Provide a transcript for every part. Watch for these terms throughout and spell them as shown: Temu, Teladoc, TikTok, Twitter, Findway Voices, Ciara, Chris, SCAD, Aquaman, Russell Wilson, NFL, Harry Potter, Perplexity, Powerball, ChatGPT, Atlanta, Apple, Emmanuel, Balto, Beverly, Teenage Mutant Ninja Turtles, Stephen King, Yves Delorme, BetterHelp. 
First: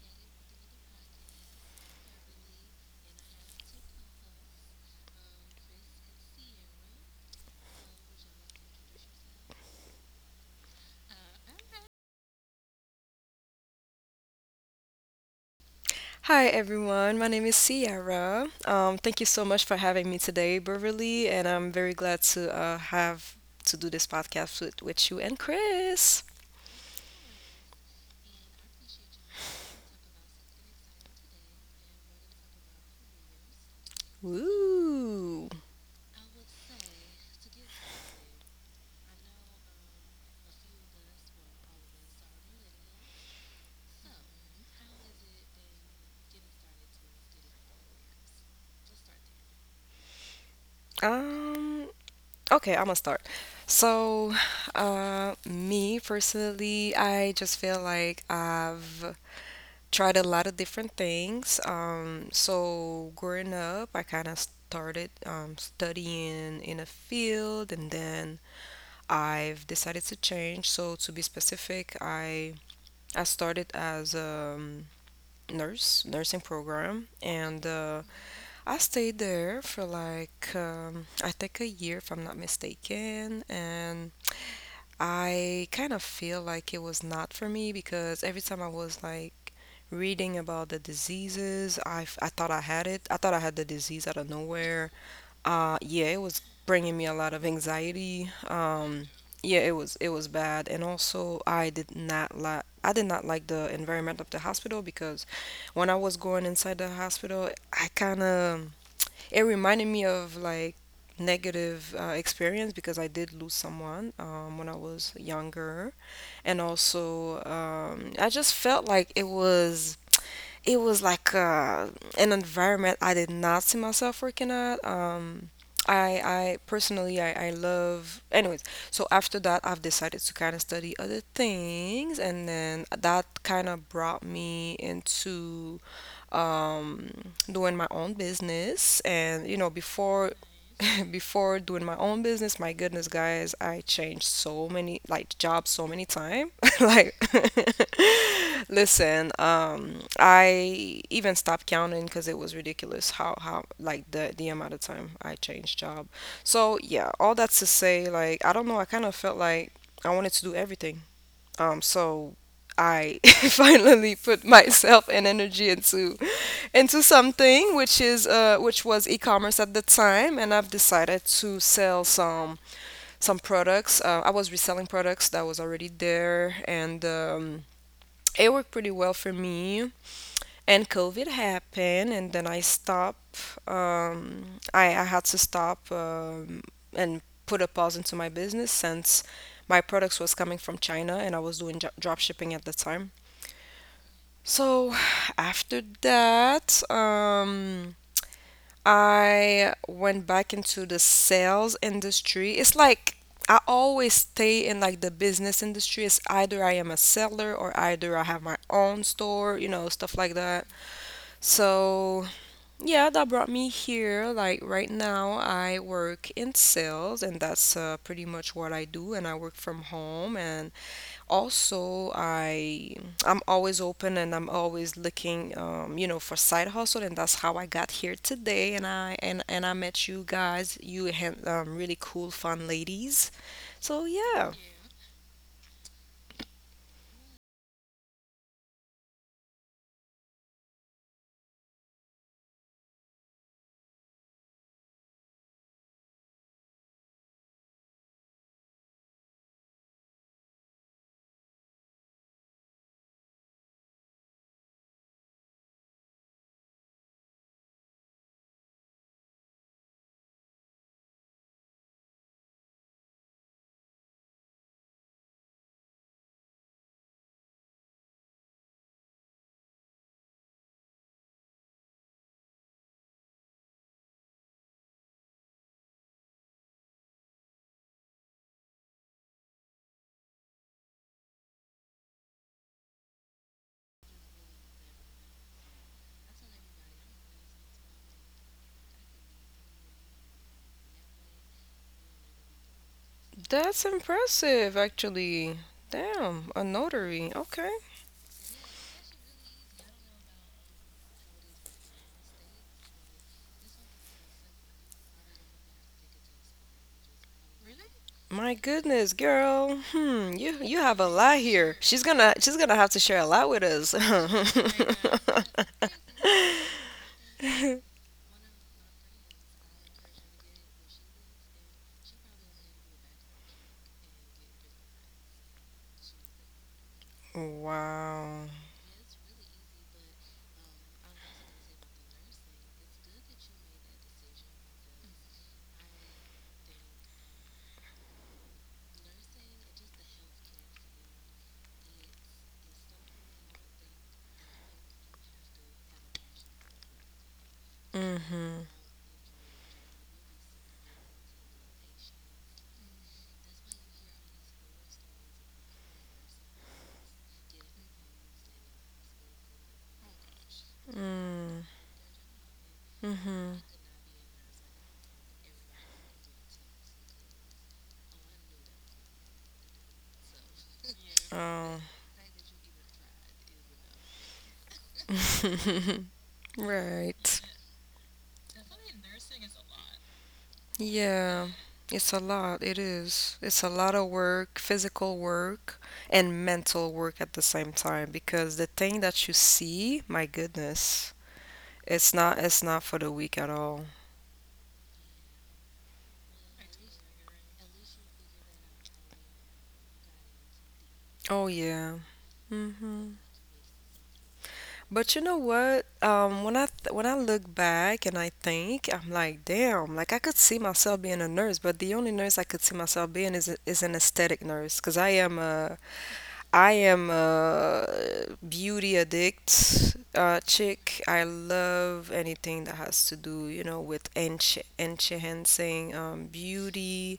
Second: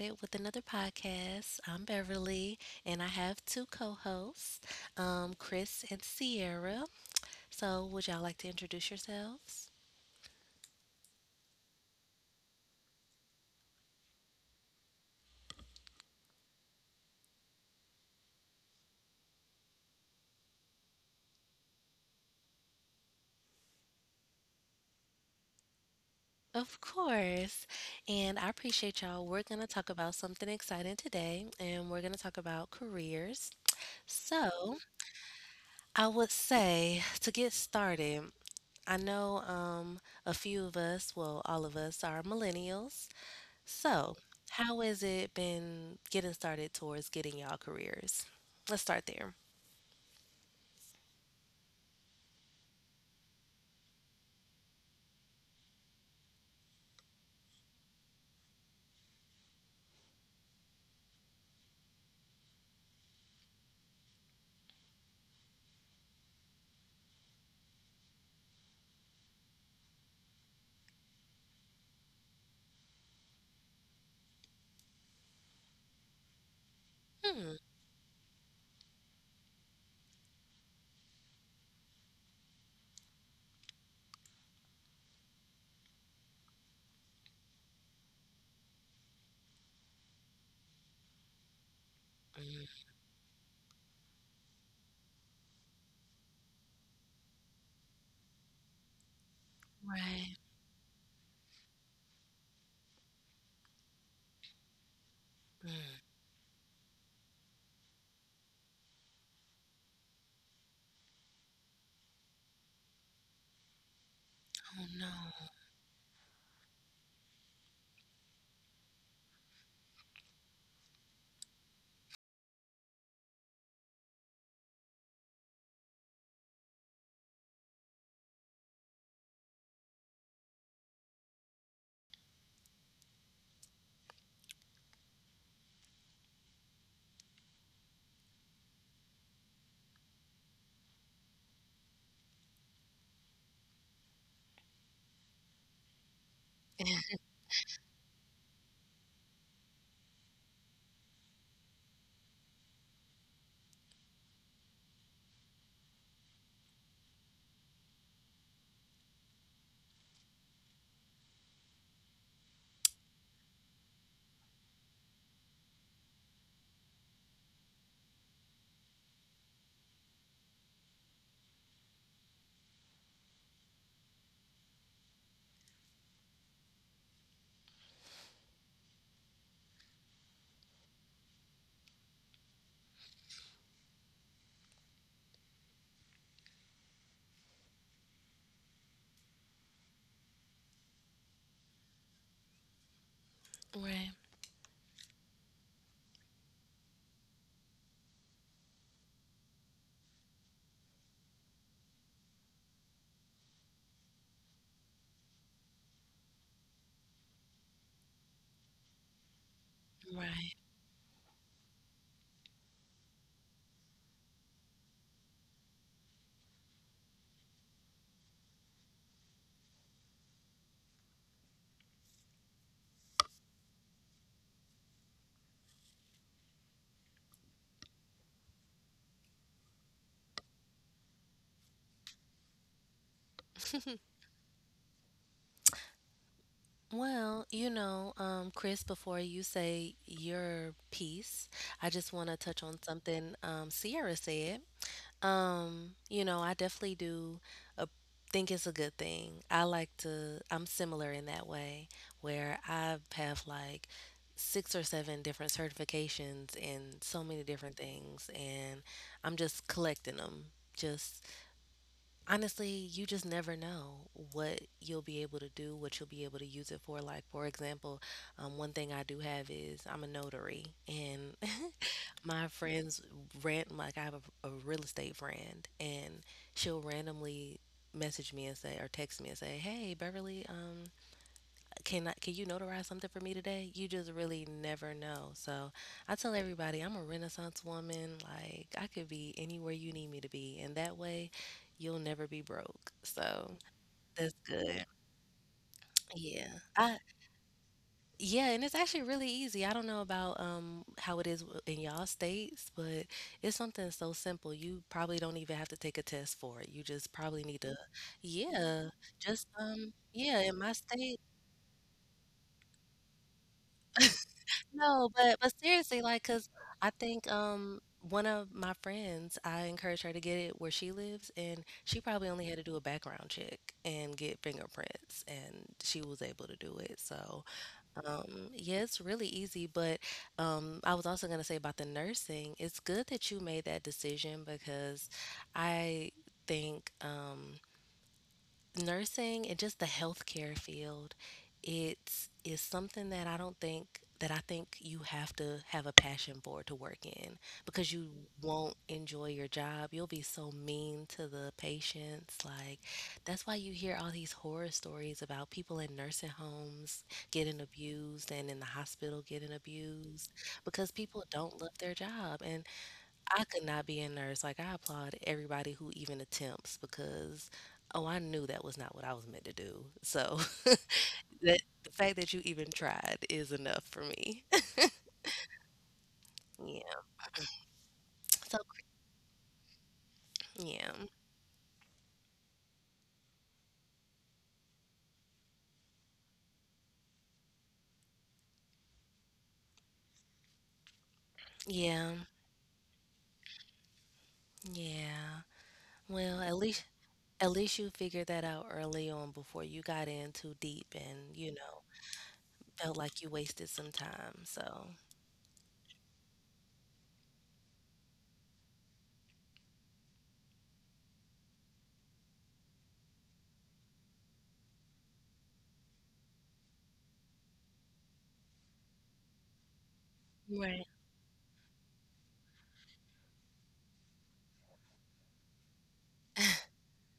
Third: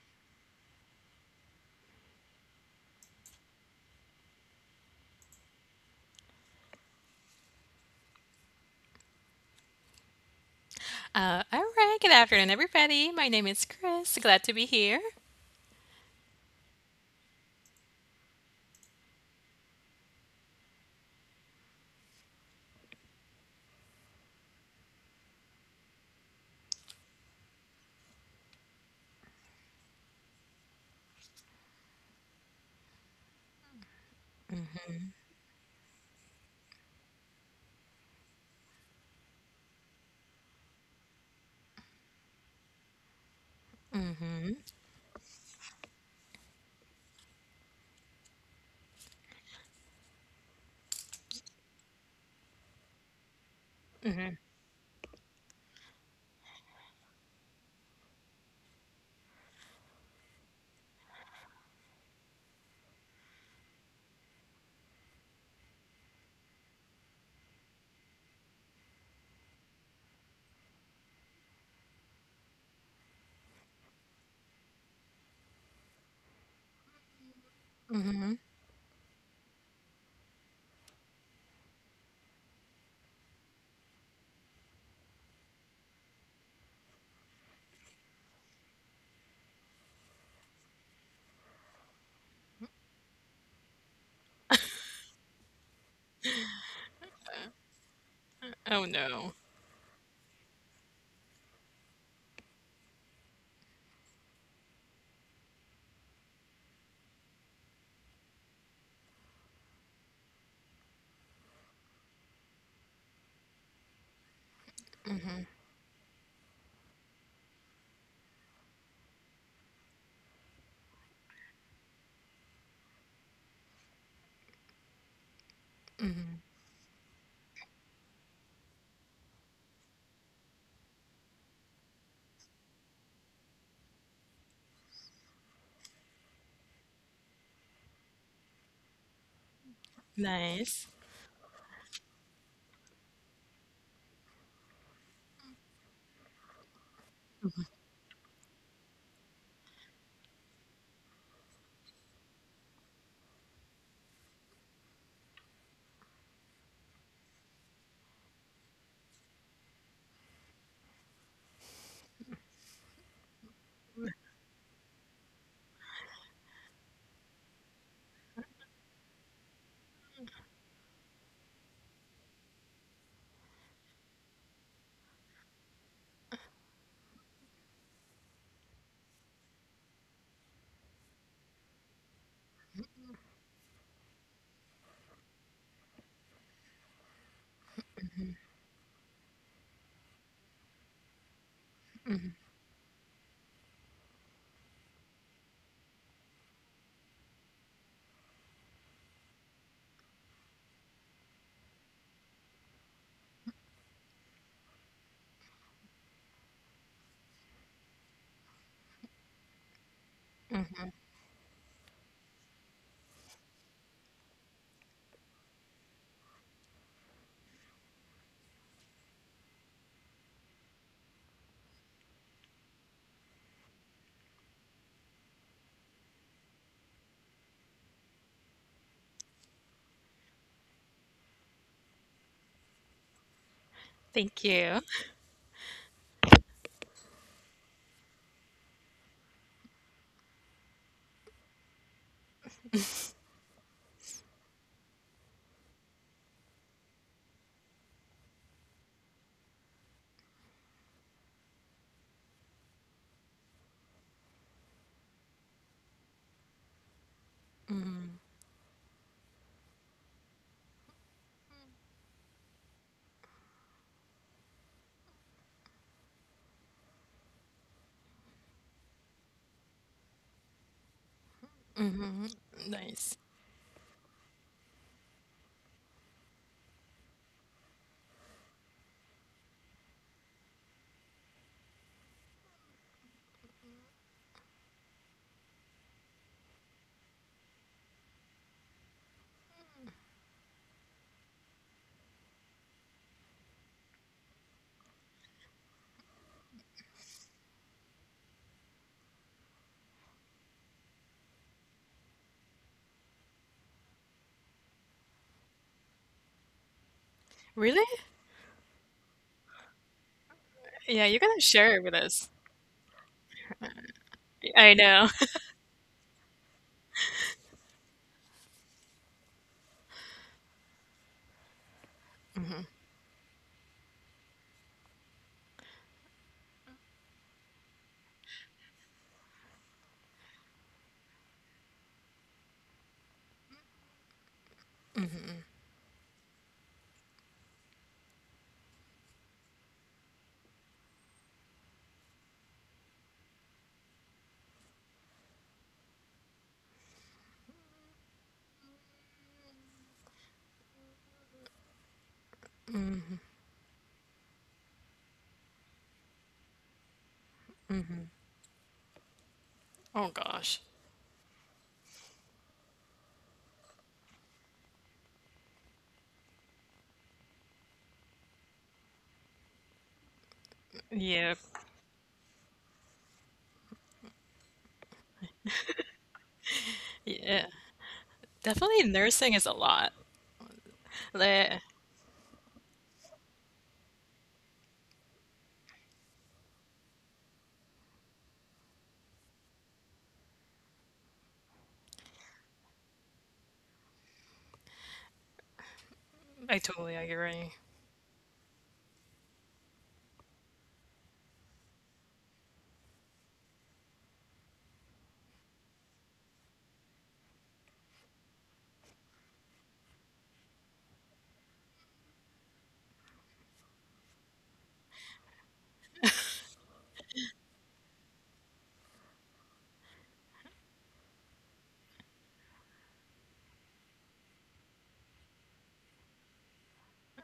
it with another podcast. I'm Beverly, and I have two co hosts, Chris and Sierra. So, would y'all like to introduce yourselves? All right. Good afternoon, everybody. My name is Chris. Glad to be here. Hi everyone, my name is Ciara. Thank you so much for having me today, Beverly, and I'm very glad to have to do this podcast with you and Chris. Of course. And I appreciate y'all. We're going to talk about something exciting today, and we're going to talk about careers. So, Woo! I would say to get started, I know a few of us, well, all of us are millennials. So, Mm-hmm. how has it been getting started towards getting y'all careers? Let's start there. Um, okay, I'm gonna start. So, Mm-hmm. Me personally, I just feel like I've tried a lot of different things. So growing up, I kind of started studying in a field and then I've decided to change. So to be specific, I started as a nurse nursing program, Hmm. and Mm-hmm. I stayed there for like I think a year, if I'm not mistaken, and I kind of feel like it was not for me because every time I was like reading about the diseases, I thought I had Mm. it. I thought I had the disease out of nowhere. Yeah, it was bringing me a lot of anxiety. Oh Um, no. yeah, it was Right. bad, and also I did not like the environment of the hospital because when I Mm. was going inside the hospital, I kind of it reminded me of like negative experience because I did lose someone when I Oh no. was Mm-hmm. younger, and also I just felt like it was like an environment I did not see myself working at. Um, I, Mm-hmm. I personally I, I love anyways, so after that I've decided to kind of study other things, and then that kind of brought me into um, doing my own business. and you know before Nice. before doing my own business, my goodness, guys, I changed so many like jobs so many times. Like listen, I even stopped counting because it was ridiculous how like the amount of time I changed job. So yeah, all that's to say, like, I don't know, I kind of felt like I wanted to do everything. So I finally put myself and energy into something which was e-commerce at the time, and I've decided to sell some products. I was reselling products that was already there, and it worked pretty well for me, and COVID happened, and then I stopped. I had to stop and put a pause into my business since my products was coming from China, and I was doing drop shipping at the time. Right. So after that, I went back into the sales industry. It's like I always stay in like the business industry. It's either I am a seller or either I have my own store, stuff like Right. that. So, yeah, that brought me here. Like right now, I work in sales, and that's pretty much what I do, and I work from home. And also, I'm always open, and I'm always looking, for side hustle, and that's how I got here today. And I met you guys. You had really cool, fun ladies. So Thank yeah, you. Well, you know, Chris, before you say your piece, I just want to touch on something Sierra said. You know, I definitely do uh, think it's a good thing. I'm similar in that way where I have like six or seven different certifications in so many different Mm-hmm. things, and I'm just collecting them. Just honestly, you just never know what you'll be able to do, what you'll be able to use it for. Like, for example, one thing I do have is I'm a notary, and Mm-hmm. my friends Nice. ran like I have a real estate friend, and she'll randomly message me and say or text me and say, "Hey, Beverly, can you notarize something for me today?" You just really never know. So I tell everybody I'm a Renaissance woman. Like I could be anywhere you need me to be, and that way, you'll never be broke. So that's that's impressive, good. actually. Damn, Yeah, a I. notary. Okay. Yeah, and it's actually really easy. I don't know about how it is in y'all states, but it's something so simple. You probably don't even have to take a test for it. You just probably need to, Really? My yeah, goodness, girl. Hmm, you in my you have Yeah, a you're state. lot gonna here. share it with She's us. gonna she's gonna have to share a lot with us. I know. No, but seriously, like, 'cause I think one of my friends, I encouraged her to get it where she lives, and she probably only had to do a background check and get fingerprints, and she was able to do it. So Wow. Yeah, it's really easy, but I was also going to say about the nursing. It's good that you made that decision because I think. Nursing and just the healthcare field, it's is something that I don't think that I think you have to have a passion for to work in because you Mm-hmm. won't enjoy your job. You'll be so mean to the patients. Like that's why you hear all these horror stories about people in nursing homes getting abused and in the hospital getting Oh abused gosh. because people Mm. don't love their job. And I Mm-hmm. could not be a nurse. Like I applaud everybody who even attempts because oh, I knew that was not what I was meant to do. So Yeah. that Oh. the fact that you even tried is enough for me. Yeah. Right. Yeah. So Definitely nursing is a lot. yeah. Yeah. Like, It's a lot. It is. It's a lot of work, physical work and mental work at the same time, because the thing that you see, my goodness, it's Yeah. not it's not for the weak at all. Yeah. Well, I totally agree. at least you figured that out early on before you got in too deep and, Oh you know, yeah. felt Mm-hmm. like you wasted some time. So But you know what? When I th when I look back and I think, I'm like, damn, like I could see myself being a nurse, but the only nurse I could see myself being is an aesthetic nurse, because I am a beauty addict right. chick. I love anything that has to do with enhancing beauty.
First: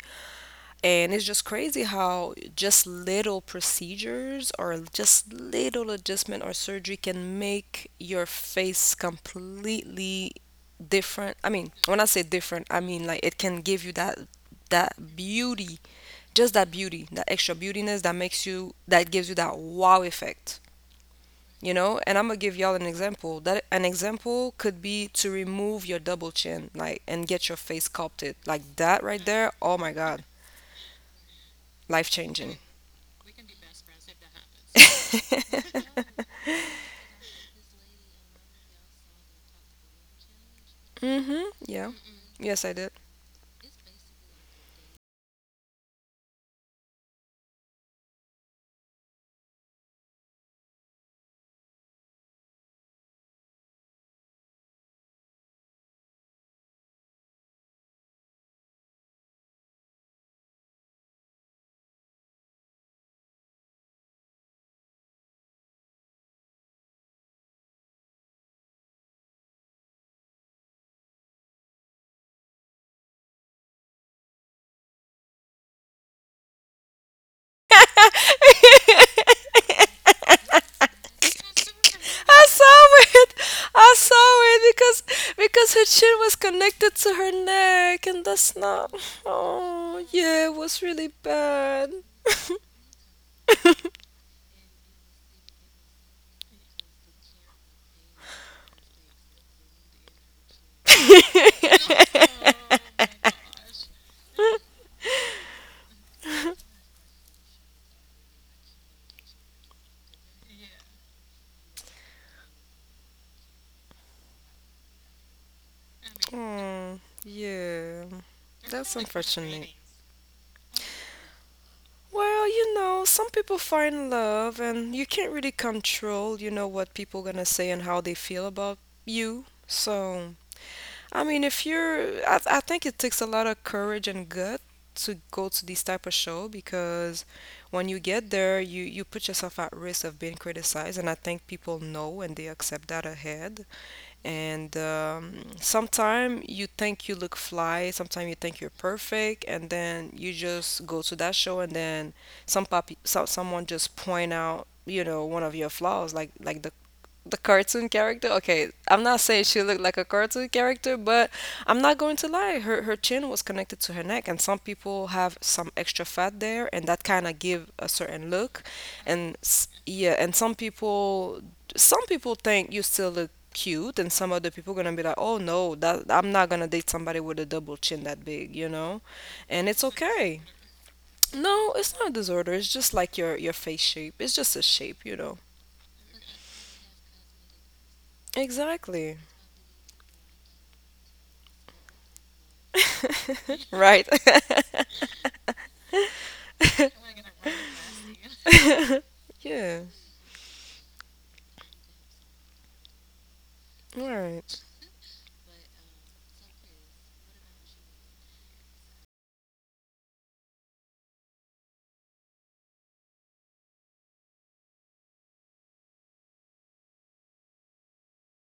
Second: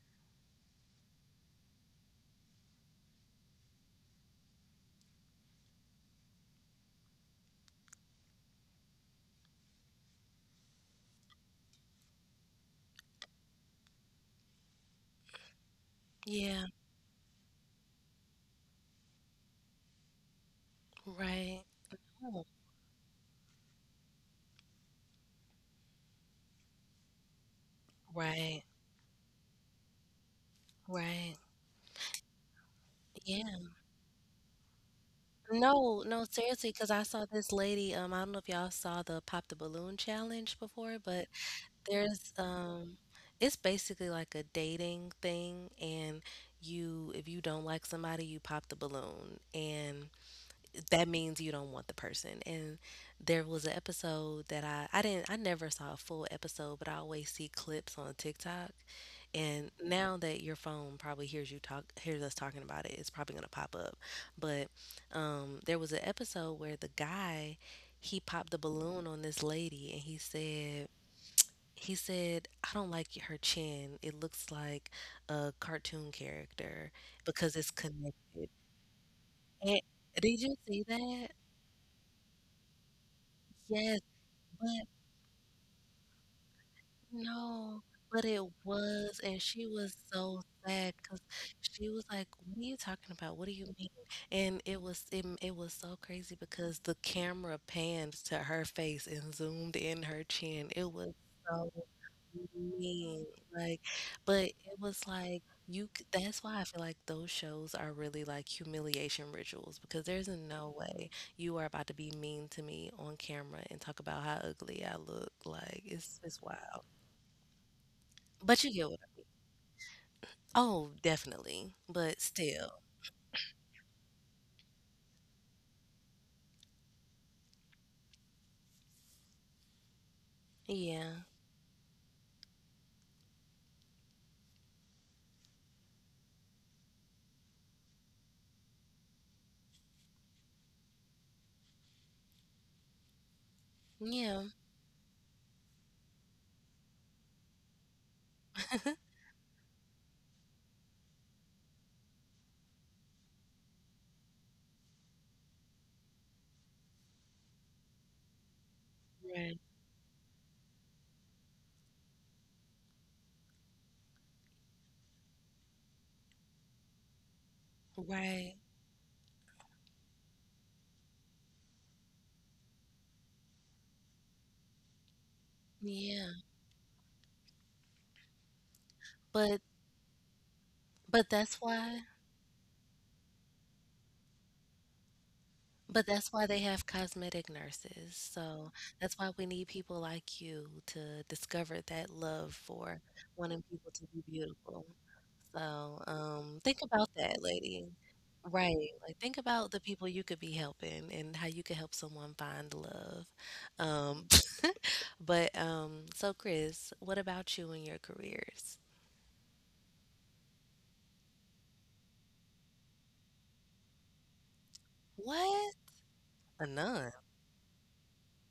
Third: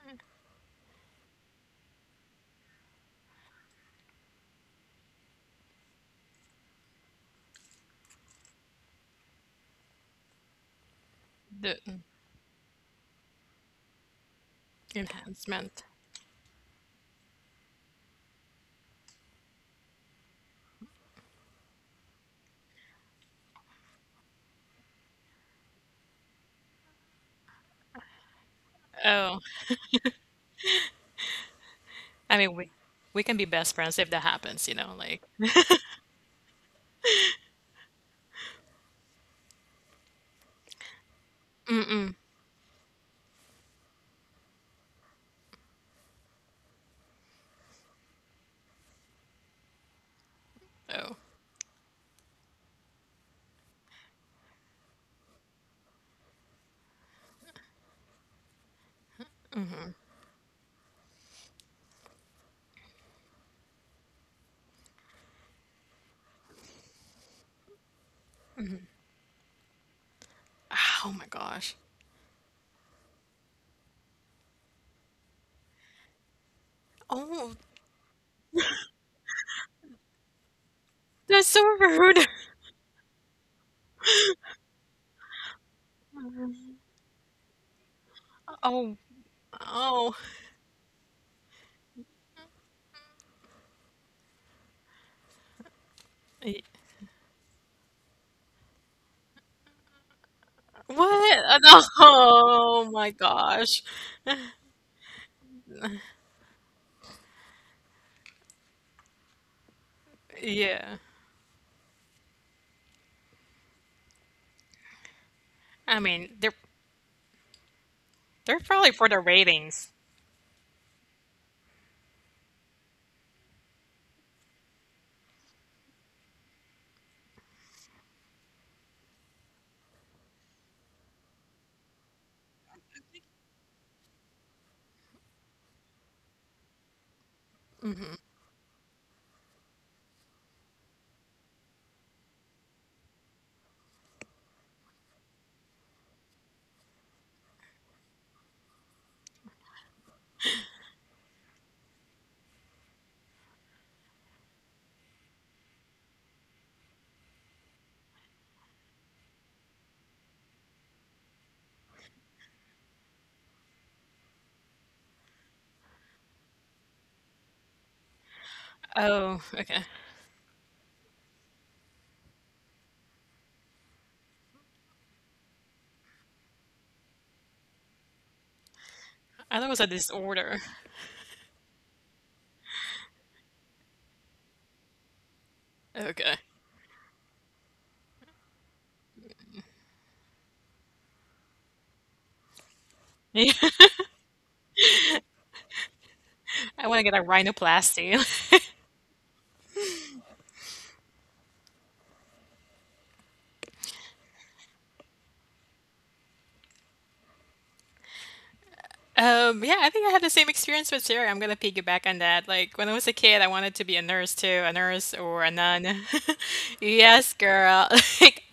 And it's just crazy how just little procedures or just little adjustment or surgery can make your face completely different. I mean, The when I say different, I mean like it can give you that that beauty enhancement. just Yeah. that beauty, that extra beautiness that makes you that gives you that wow effect, Right. you know? And I'm gonna Oh, give y'all an example. That an example could be to remove your double chin, like, and get your face sculpted. right. Like that right Oh, there, oh my god. Right. Life I mean, changing. we can be Yeah. best friends if that happens, you know, like, No, no, seriously, because I saw this lady. I don't know if y'all saw the Pop the Balloon challenge before, but Mm-hmm. Yeah. there's Yes, I did. It's basically like a dating thing and you if you don't like somebody, you pop the balloon. And that oh, means you don't want the person. And there was an episode that I didn't I never saw a full episode, but I always see clips on TikTok. And now that your phone probably hears you talk hears us talking about it, it's probably gonna pop up. But there was an episode where the guy he popped the balloon on this lady and he said oh my gosh. he said I don't like her chin. It looks like a cartoon character Oh, because it's connected. And did you see that? that's so rude. I saw it. I Yes, saw it but because her chin was connected to her no, neck, but and it that's not... Oh, was, and she was Oh oh. so yeah, it was sad really because she bad. was like, "What are you talking about? What do you mean?" And it was so crazy Y- because the camera panned to her face and zoomed in her chin. It was What? so. No. Oh my Man, like, gosh. but it was like you. C- That's why I feel like those shows are really like humiliation rituals because there's no Yeah. way you are about to be mean to me on camera and talk about how ugly I look. Like, I it's mean, it's they're wild. Oh, yeah. they're But you probably get That's what? for the unfortunate. ratings. Oh, definitely. But Well, you still, know, some people find love, and you can't really control what people gonna say and how they feel about you. So, I yeah, mean, if you're, I think it takes a lot of courage and gut to go to these type of show, because when you get there, you put yourself at risk of being criticized, and I think people know and they accept that ahead. yeah. And sometimes you think you look fly, sometimes you think you're perfect, and then you just go to that show, and then someone just point out one of your flaws, like the cartoon character. Okay, I'm not saying Right. she looked like a cartoon character, but I'm not going to lie. Her chin was connected to her neck, and some people have some extra fat there, and that kind of give a certain Right. look. And Oh, s- okay. yeah, and some people think you still look cute, and some other people gonna be like, oh no, that I'm Yeah. not gonna date somebody with a double chin that big, you know. I But thought it And was it's a okay. disorder. but that's No, it's why not a disorder. It's just like your face shape. It's just a shape, you know. But that's Okay. why they have cosmetic nurses, so Exactly. that's why we need people like you to discover that love for wanting I people to Right. be beautiful. So, think want to get about a that, lady. rhinoplasty. Right, like, think about the Yeah. people you could be helping and how you could help someone find love. All Um, right. but, so Chris, what about you and your careers? Yeah, I think I had the same experience with Sarah. I'm gonna piggyback on that. Like when I was a kid, I wanted to be a nurse too, a nurse or a What? nun. A nun? Yes, girl. Like,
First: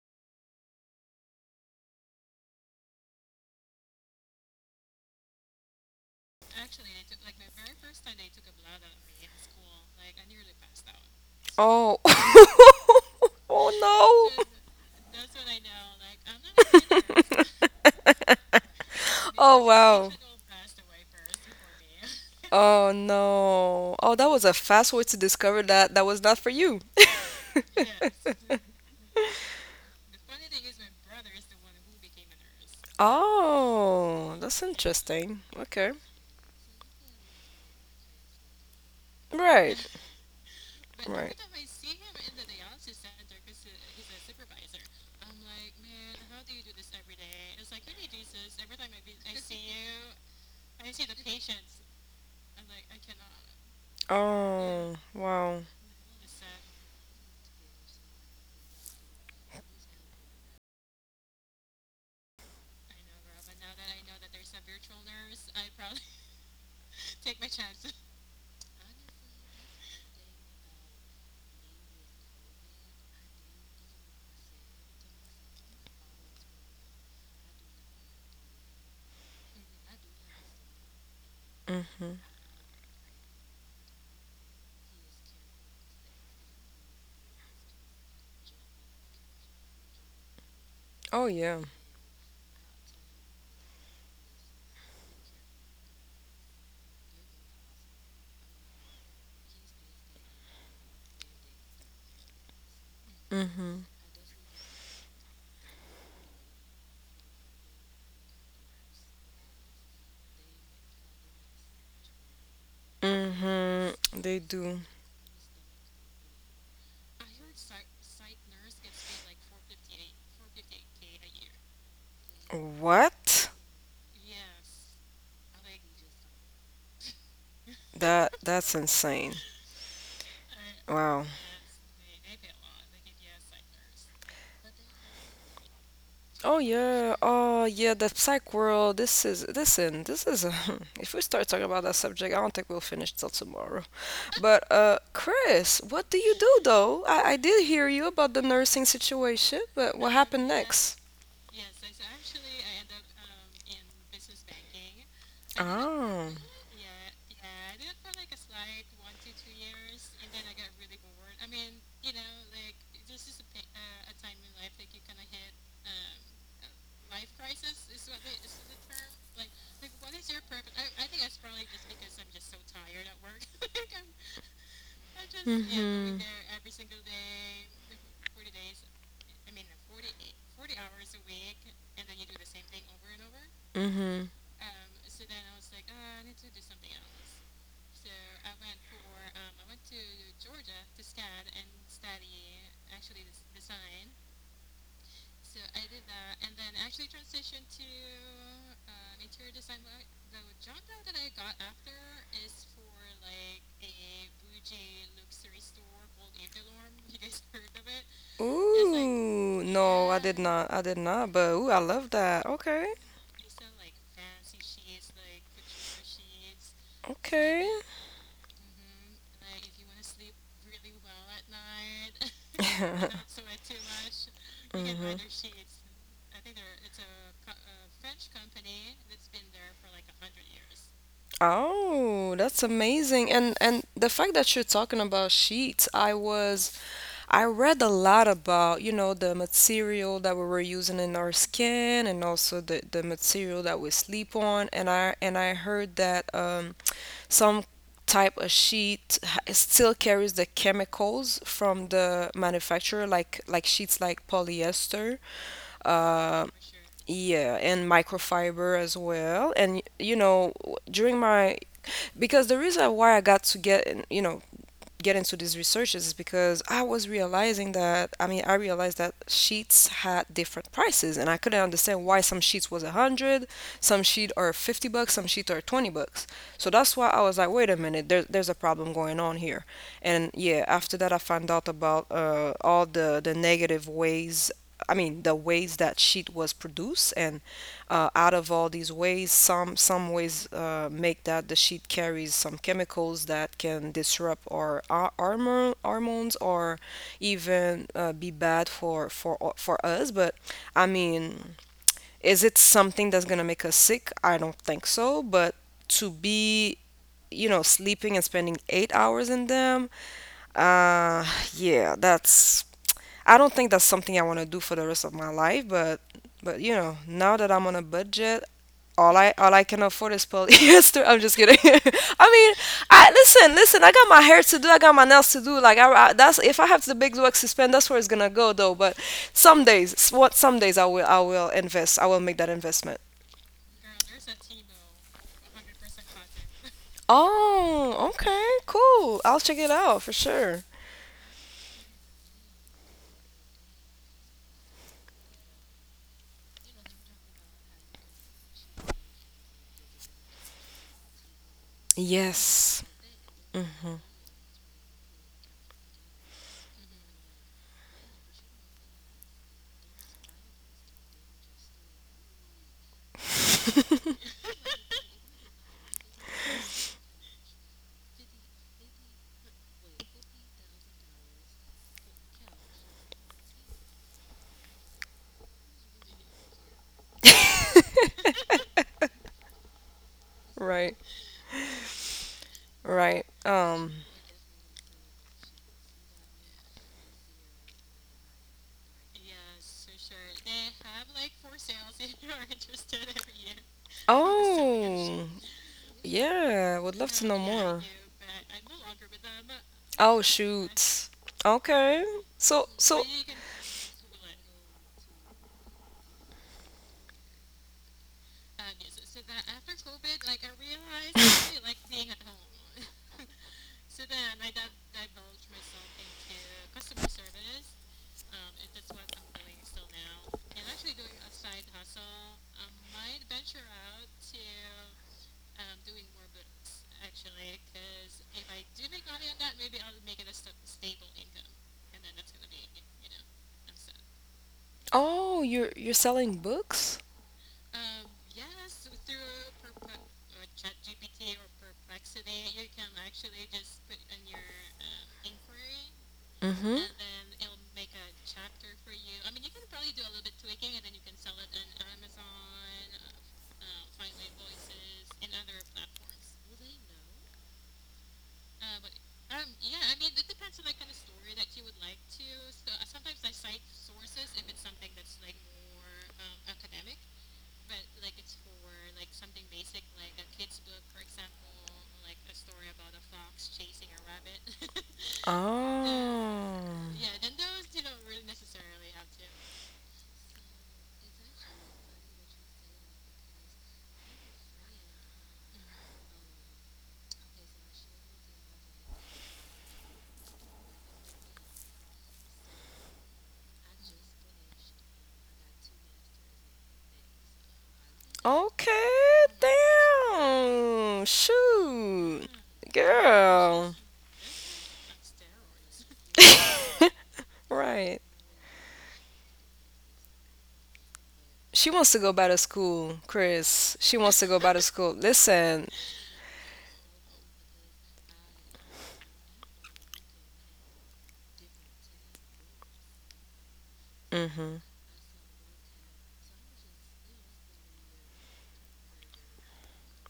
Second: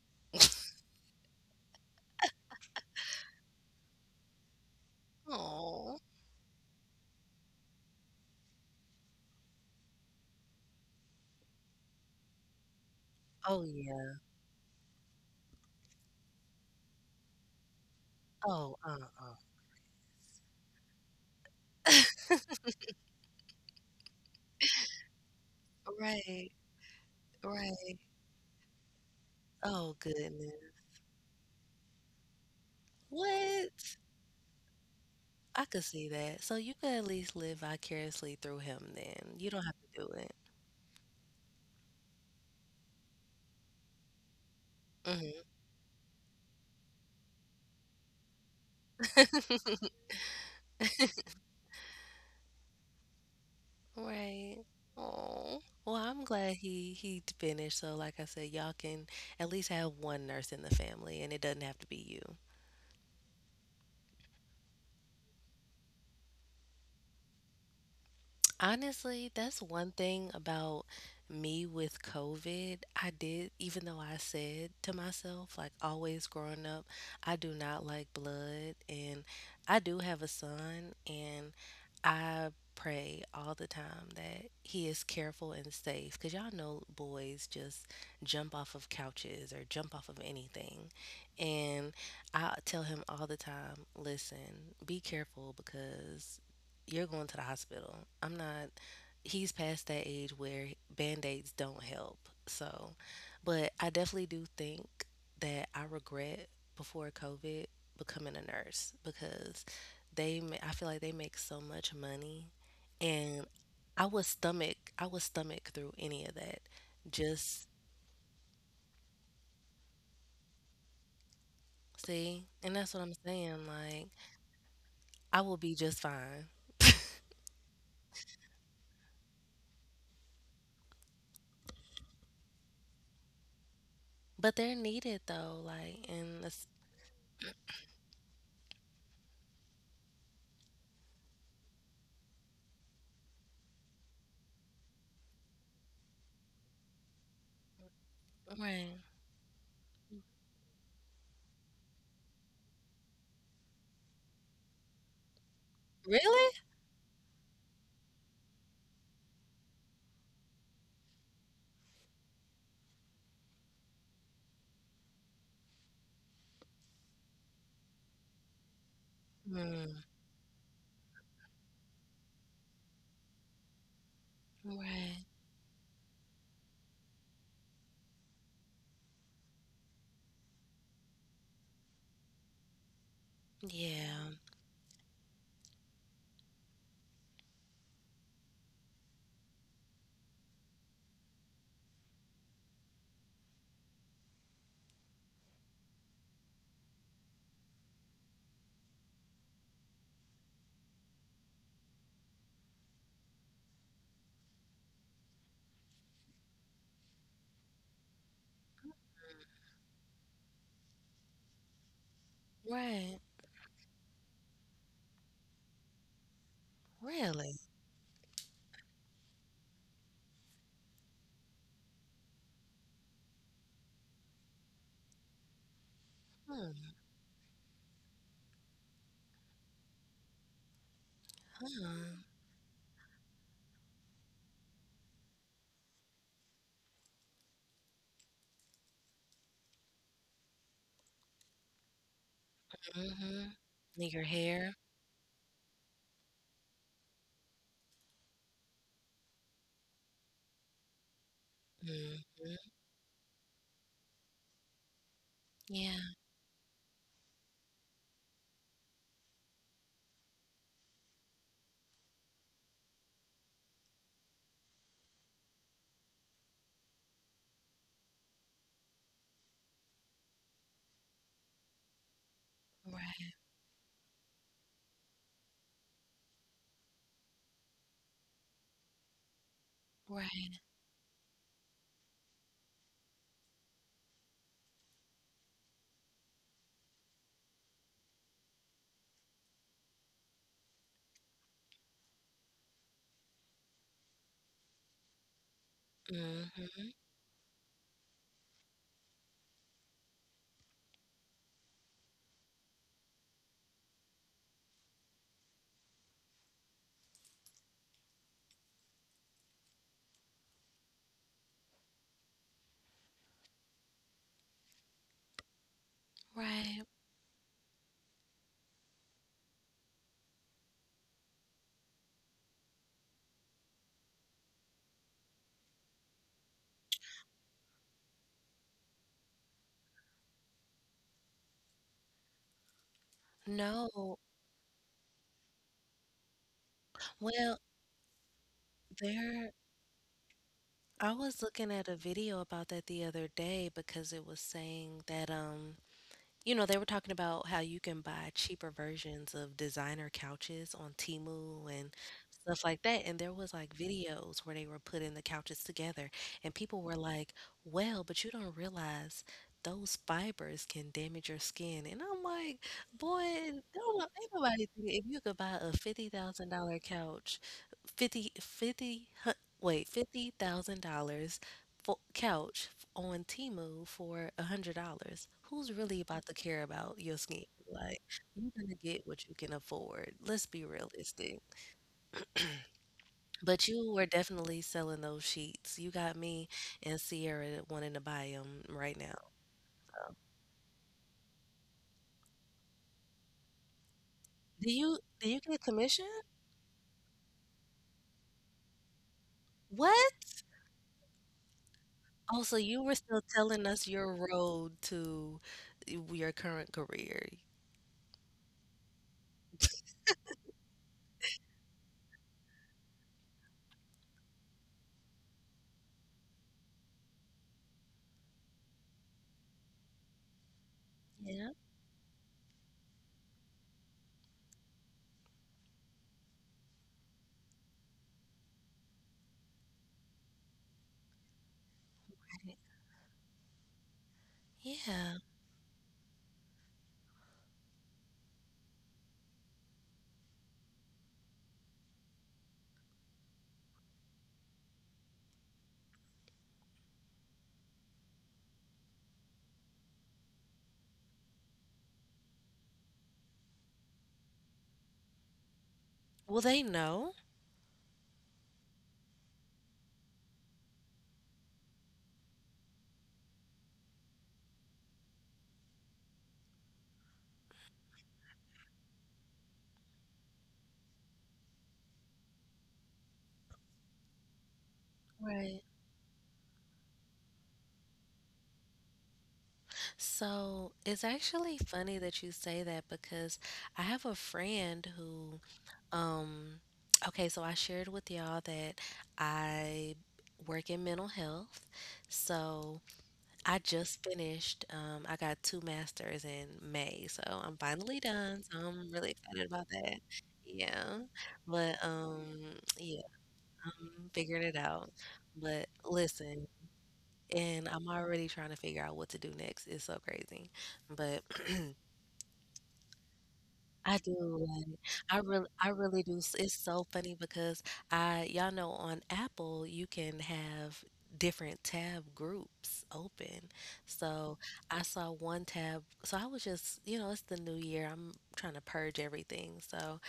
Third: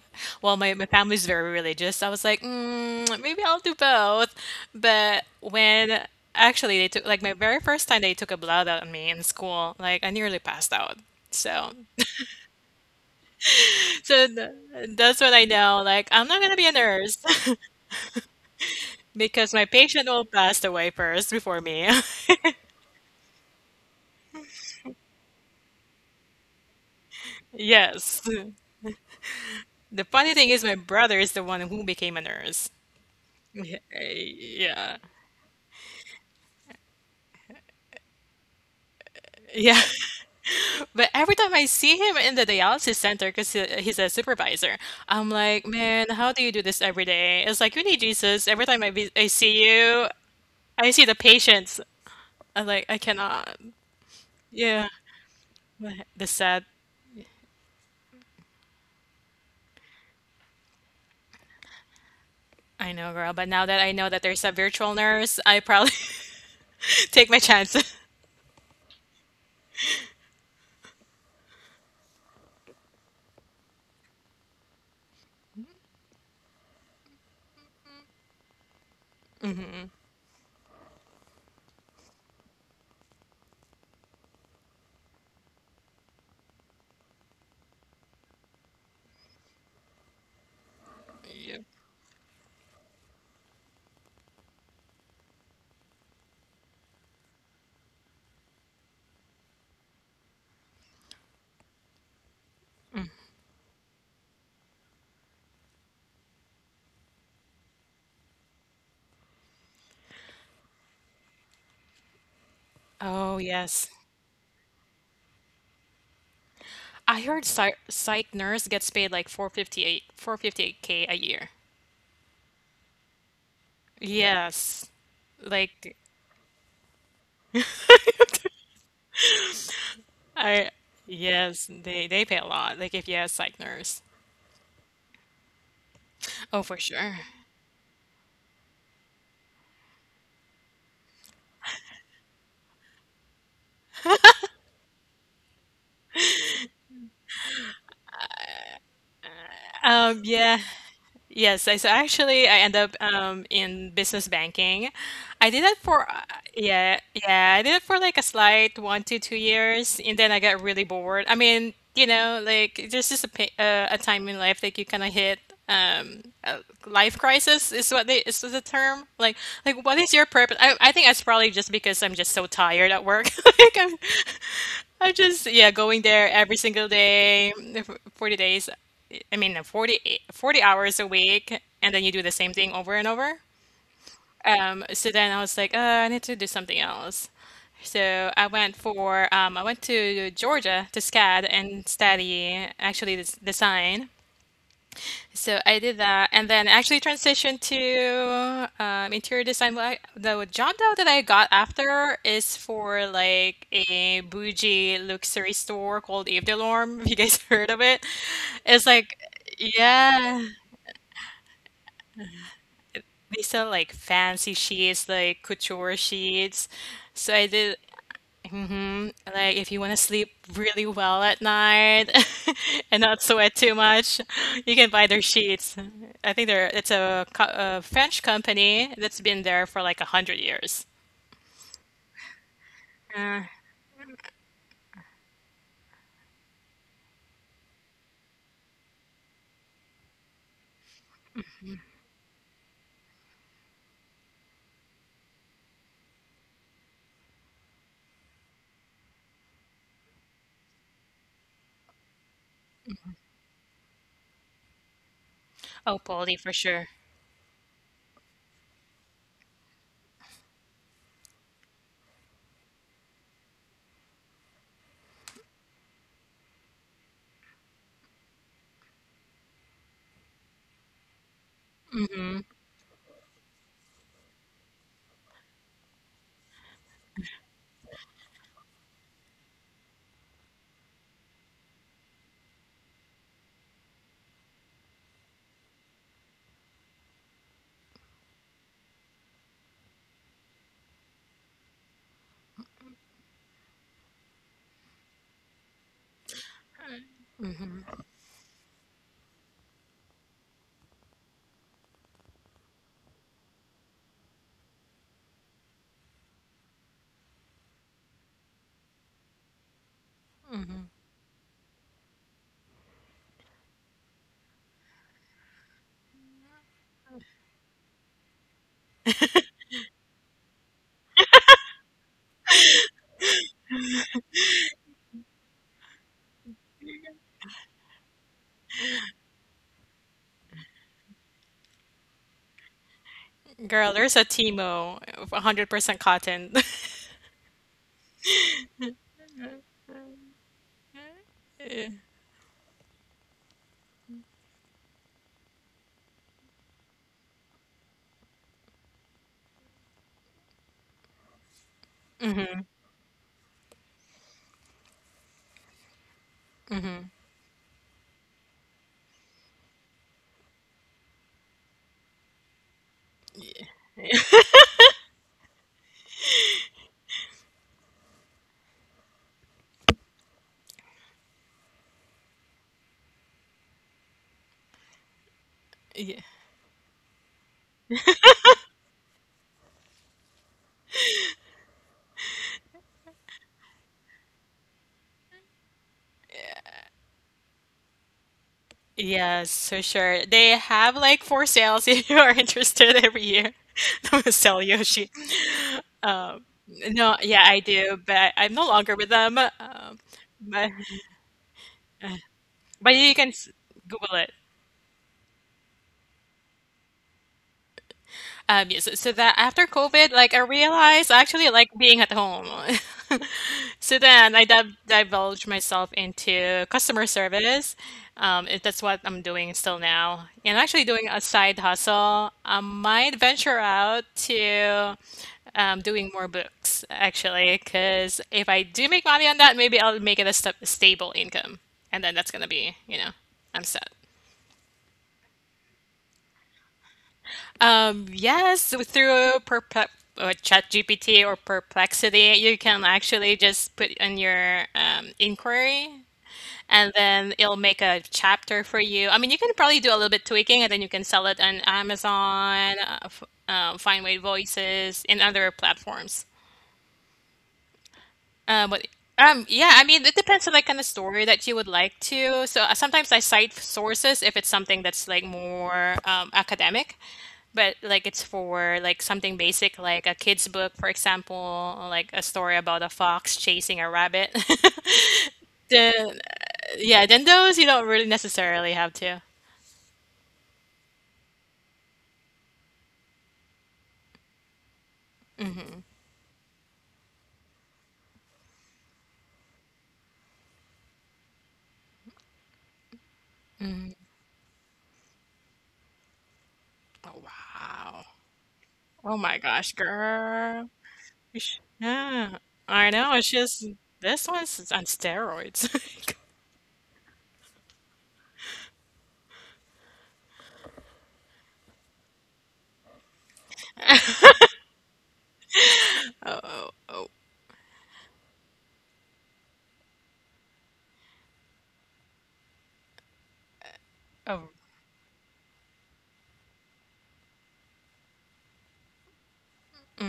well, my family's very religious. I was like, maybe I'll do both. But Oh. when actually they took like my very first time they took a blood out of me in school, like I nearly passed out. So, Oh. Oh, yeah. so Oh no. th- that's what I know. Like I'm not gonna be a nurse Oh, uh-uh. because Oh my patient wow. will pass away first before me. Oh no. Oh, that was a fast way to discover that that was not for Right, you. right. Yes. Oh, The funny thing goodness. is, my brother is the one who became a nurse. Yeah, What? Oh, that's yeah, interesting. I could Okay. see that. So you could at least live vicariously through him then. You yeah. don't have Right. to do it. But every Right. time I see him in the dialysis center, because he's a supervisor, I'm Hmm. like, man, how do you do this every day? It's like, you need Jesus. Every time I see you, I see the patients. I'm like, I cannot. Right. Yeah. Oh, wow. Oh. But Well, The I'm glad sad, he finished. So like I said, y'all can at least have one nurse in the family and it doesn't have to be you. I know, girl. But now that I know that there's a virtual nurse, I probably take my chances. Honestly, that's one thing about me with COVID. I did, even though I said to myself, like always growing up, I do not like blood. And I do have a son, and Mm-hmm. I pray all the time that he is careful and safe, because y'all know boys just jump off of couches or jump off of anything. Oh Yeah. yeah. And I tell him all the time, listen, be careful because you're going to the hospital. I'm not, he's past that age where band aids don't help. So, but Mm-hmm. I definitely do think that I regret before COVID becoming a nurse because I feel like they make so much money Oh, and yes. Mm-hmm. They do. I would stomach through any of that. I heard Just psych nurse gets paid like 458K a year. see, and that's what I'm What? saying. Like, Yes. I will be Like just fine. That's insane. I Wow. Yes, they pay a lot. Like if you have psych nurse. But they're needed though, like, and Oh Oh, that's for sure. yeah. Oh yeah. The psych world. This is, listen. This is. A, if we start talking about that subject, I don't think we'll finish till tomorrow. But Chris, what do you do though? I did hear you about the nursing right. situation, but what happened Yeah. next? Yes, I so actually I end up in business banking. I did that for Oh. Really? Yeah, yeah, I did it for like a slight 1 to 2 years and then I got really bored. I mean, like there's just a a time in life that you kind of hit a life crisis is what they is the term. Like Hmm. what is your purpose? I think that's probably just because I'm just so tired at work. Like I'm i Right. just, yeah, going Mhm. there every single day, 40 days, I mean, 40, 40 hours a week, and then you do the same thing over and over. Mhm. Yeah. So then I was like, I need to do something else. So I went to Georgia to SCAD and study actually this design. So I did that, and then actually transitioned to interior design. Well, the job though that I got after is for like a bougie luxury store called Yves Delorme. If you guys heard of it, it's like Ooh. No, I yeah, did not. I did not. But ooh, I love that. Okay. Right. they sell like fancy sheets, like couture sheets. So I Really? did. Okay. Like if you want to sleep really well at night and not sweat too much, you can buy their Mhm. sheets. I think they're it's Hmm. a, co- a French company that's been there for like 100 years. Huh. Oh, that's amazing. Uh, And the fact that you're talking about sheets, I read a lot about the material that we were using in our skin, and also the Mm-hmm. material that we Your sleep on. hair? And I heard that some type of sheet still carries the chemicals from the Mm-hmm. manufacturer, like sheets like polyester. oh, Yeah. Polly uh for sure. yeah, and microfiber as well. And you know, during my... Because the reason why I got to get in, get into these researches is because I was realizing that, I mean, I realized that sheets had different prices, and I couldn't understand why some sheets was a Right. hundred, some sheet are $50, some sheet are $20. So that's why I was like, wait a minute, there's a problem going on here. And Right. yeah, after that I found out about all the negative ways, I mean, the ways that sheet was produced. And out of all these ways, some ways make that the sheet carries some chemicals that can disrupt our hormones, or Mm-hmm. even be bad for us. But I mean, is it something that's gonna make us sick? I don't think so. But to be sleeping and spending 8 hours in them, uh, yeah, that's... I don't think that's something I want to do for the rest of my life, but Right. Now that I'm on a budget, all I can afford is polyester. I'm just kidding. I mean, I, listen, listen. I got my hair to do. I got my nails to do. Like, I that's, if I have the big bucks to spend, that's where it's gonna go though. But some days, s- what some days I will invest. I will make that investment. Girl, there's No. a Timo, 100% cotton. Well, Oh, okay, cool. I'll there check it out for sure. I was looking at a video about that the other day because it was saying that you know, they were talking about how you can buy cheaper versions of designer couches on Temu and stuff Yes. like that, and there was, like, videos where they were putting the couches together, and people were like, "Well, but you don't realize those fibers can damage your skin," and I'm like, "Boy, don't no ain't nobody think if you could buy a $50,000 couch. 50, 50, hu- $50,000 fo couch on Temu for $100. Who's really about to care about your skin? Like, you're gonna get what you can afford. Let's be Right. realistic. Right. But you were definitely selling those sheets. You got me and Sierra wanting to buy them right now. Yes, for sure. They have like four sales if you are interested every year. They will sell Do you Yoshi. Oh. do you get commission? Yeah, would love No, to know yeah, I more. do, but I'm no longer with them. Oh, yeah. What? But Shoot. Okay. Also, So, you But were so, you still can s- telling us Google your it. road to your current career. Yes, so that after COVID, like I realized I actually like being at home. So then I divulged myself into customer service. That's what I'm doing still now. And actually doing a Yeah. side hustle. I might venture out to doing more books actually, because if I do make money on that, maybe I'll make it a st stable income. And then that's gonna be. I'm set. Yeah. oh, you're selling books? Yes, through Perplex or ChatGPT or Perplexity, you can actually just put in your inquiry Mm-hmm. and then it'll make a chapter for you. I mean, you can probably do a little bit tweaking and then you can sell it on Amazon, Findway Voices, and other platforms. Well, they know. But yeah, I mean, it depends on like kind of story that you would like to. So sometimes I cite sources if it's something that's like more academic, but like it's uh, for like something basic, like a kid's book, for example, or like a story about a fox chasing a rabbit. Right. Then uh, Oh. yeah, then those you don't really necessarily have to. So it's actually funny that you say that because I have a friend who, um, okay, so I shared with y'all that I work in mental health. So I just finished, I got two masters in May. So Oh, I'm finally wow. done. So I'm really Oh Okay, my excited about gosh, that. girl. Yeah. damn. But Shoot. Yeah, I yeah, know. It's just Girl. I'm this figuring it one's on out. But steroids. listen, and I'm Right. already trying to figure out what to do next. It's so crazy. But She wants to go back to school, Chris. She I do wants to go back to love it. school. Listen. I really do. S- It's so funny because I, y'all know, on Apple you can have different tab groups open. So Oh, Hmm. I saw one tab. So I was just, you know, it's the new year. I'm trying to purge everything. So